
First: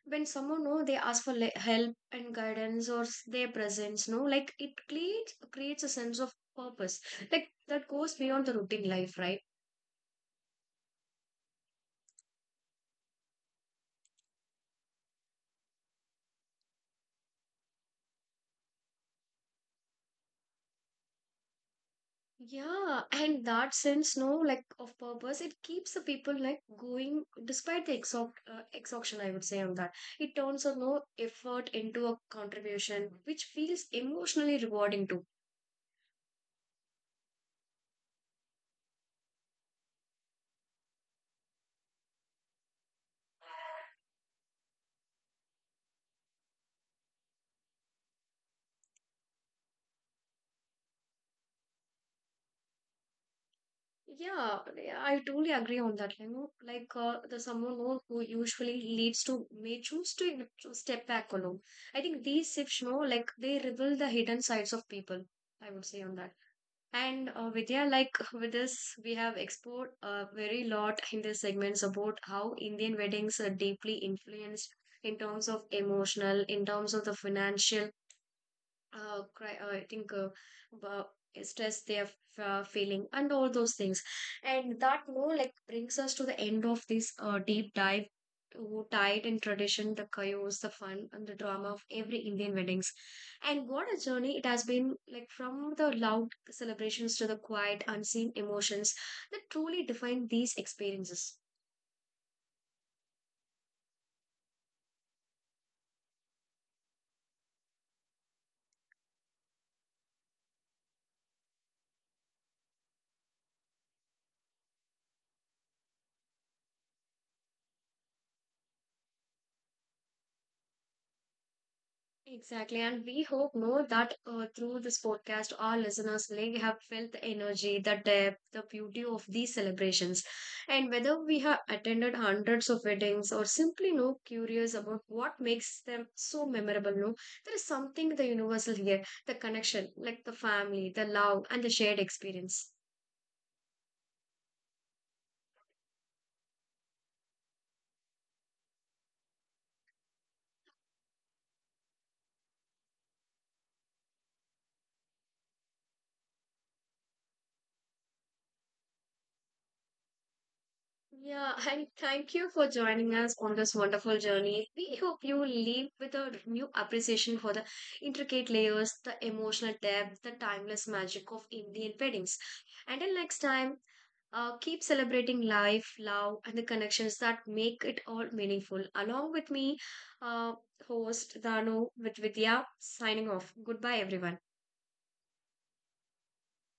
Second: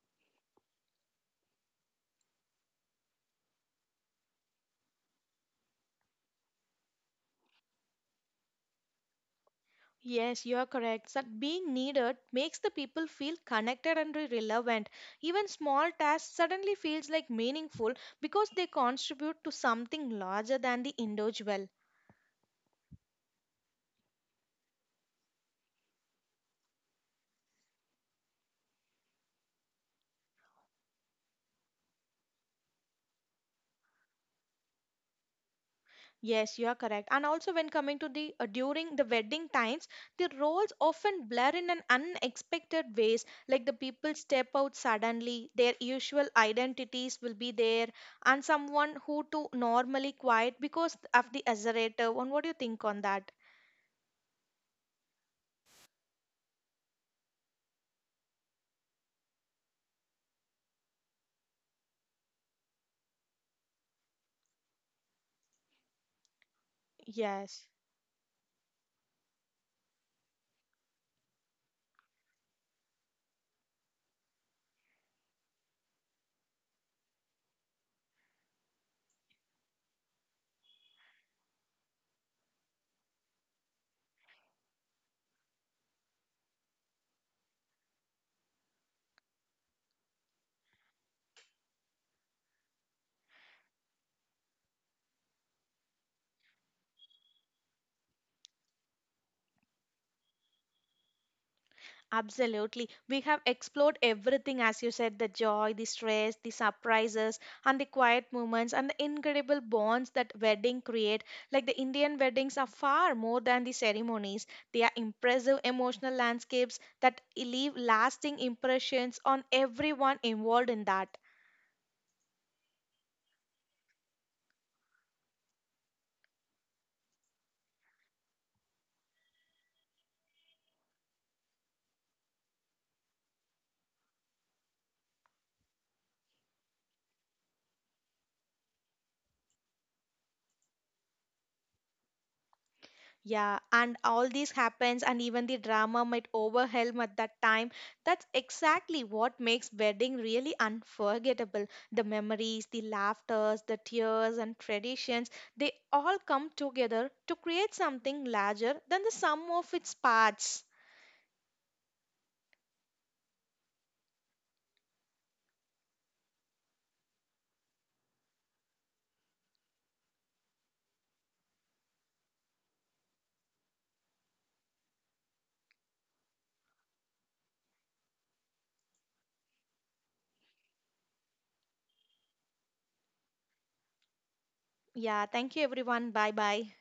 S1: When someone know they ask for help and guidance or their presence, no, like it creates a sense of purpose, like that goes beyond the routine life, right?
S2: Yes, you are correct. That being needed makes the people feel connected and relevant. Even small tasks suddenly feels like meaningful because they contribute to something larger than the individual.
S1: Yeah, and that sense, no, like of purpose, it keeps the people like going despite the exhaustion. I would say on that, it turns a no effort into a contribution, which feels emotionally rewarding too.
S2: Yes, you are correct. And also, when coming to the during the wedding times, the roles often blur in an unexpected ways. Like the people step out suddenly, their usual identities will be there, and someone who to normally quiet because of the exaggerator. And what do you think on that?
S1: Yeah, I totally agree on that. You know, like the someone who usually leads to may choose to, you know, to step back alone. I think these shifts, no, like they reveal the hidden sides of people. I would say on that. And
S2: Yes.
S1: Vidya, like with this, we have explored a very lot in this segments about how Indian weddings are deeply influenced in terms of emotional, in terms of the financial, I think about stress they are feeling and all those things. And that more like brings us to the end of this deep dive to tied and tradition, the chaos, the fun, and the drama of every Indian weddings. And what a journey it has been like from the loud celebrations to the quiet, unseen emotions that truly define these experiences.
S2: Absolutely. We have explored everything, as you said the joy, the stress, the surprises, and the quiet moments, and the incredible bonds that wedding create. Like the Indian weddings are far more than the ceremonies, they are impressive emotional landscapes that leave lasting impressions on everyone involved in that.
S1: Exactly, and we hope more that through this podcast, our listeners like have felt the energy, the depth, the beauty of these celebrations, and whether we have attended hundreds of weddings or simply no curious about what makes them so memorable. No, there is something the universal here: the connection, like the family, the love, and the shared experience.
S2: Yeah, and all this happens, and even the drama might overwhelm at that time. That's exactly what makes wedding really unforgettable. The memories, the laughters, the tears, and traditions, they all come together to create something larger than the sum of its parts.
S1: Yeah, [LAUGHS] and thank you for joining us on this wonderful journey. We hope you leave with a new appreciation for the intricate layers, the emotional depth, the timeless magic of Indian weddings. Until next time, keep celebrating life, love, and the connections that make it all meaningful. Along with me, uh, host Danu with Vidya, signing off. Goodbye, everyone.
S2: Yeah, thank you everyone. Bye bye.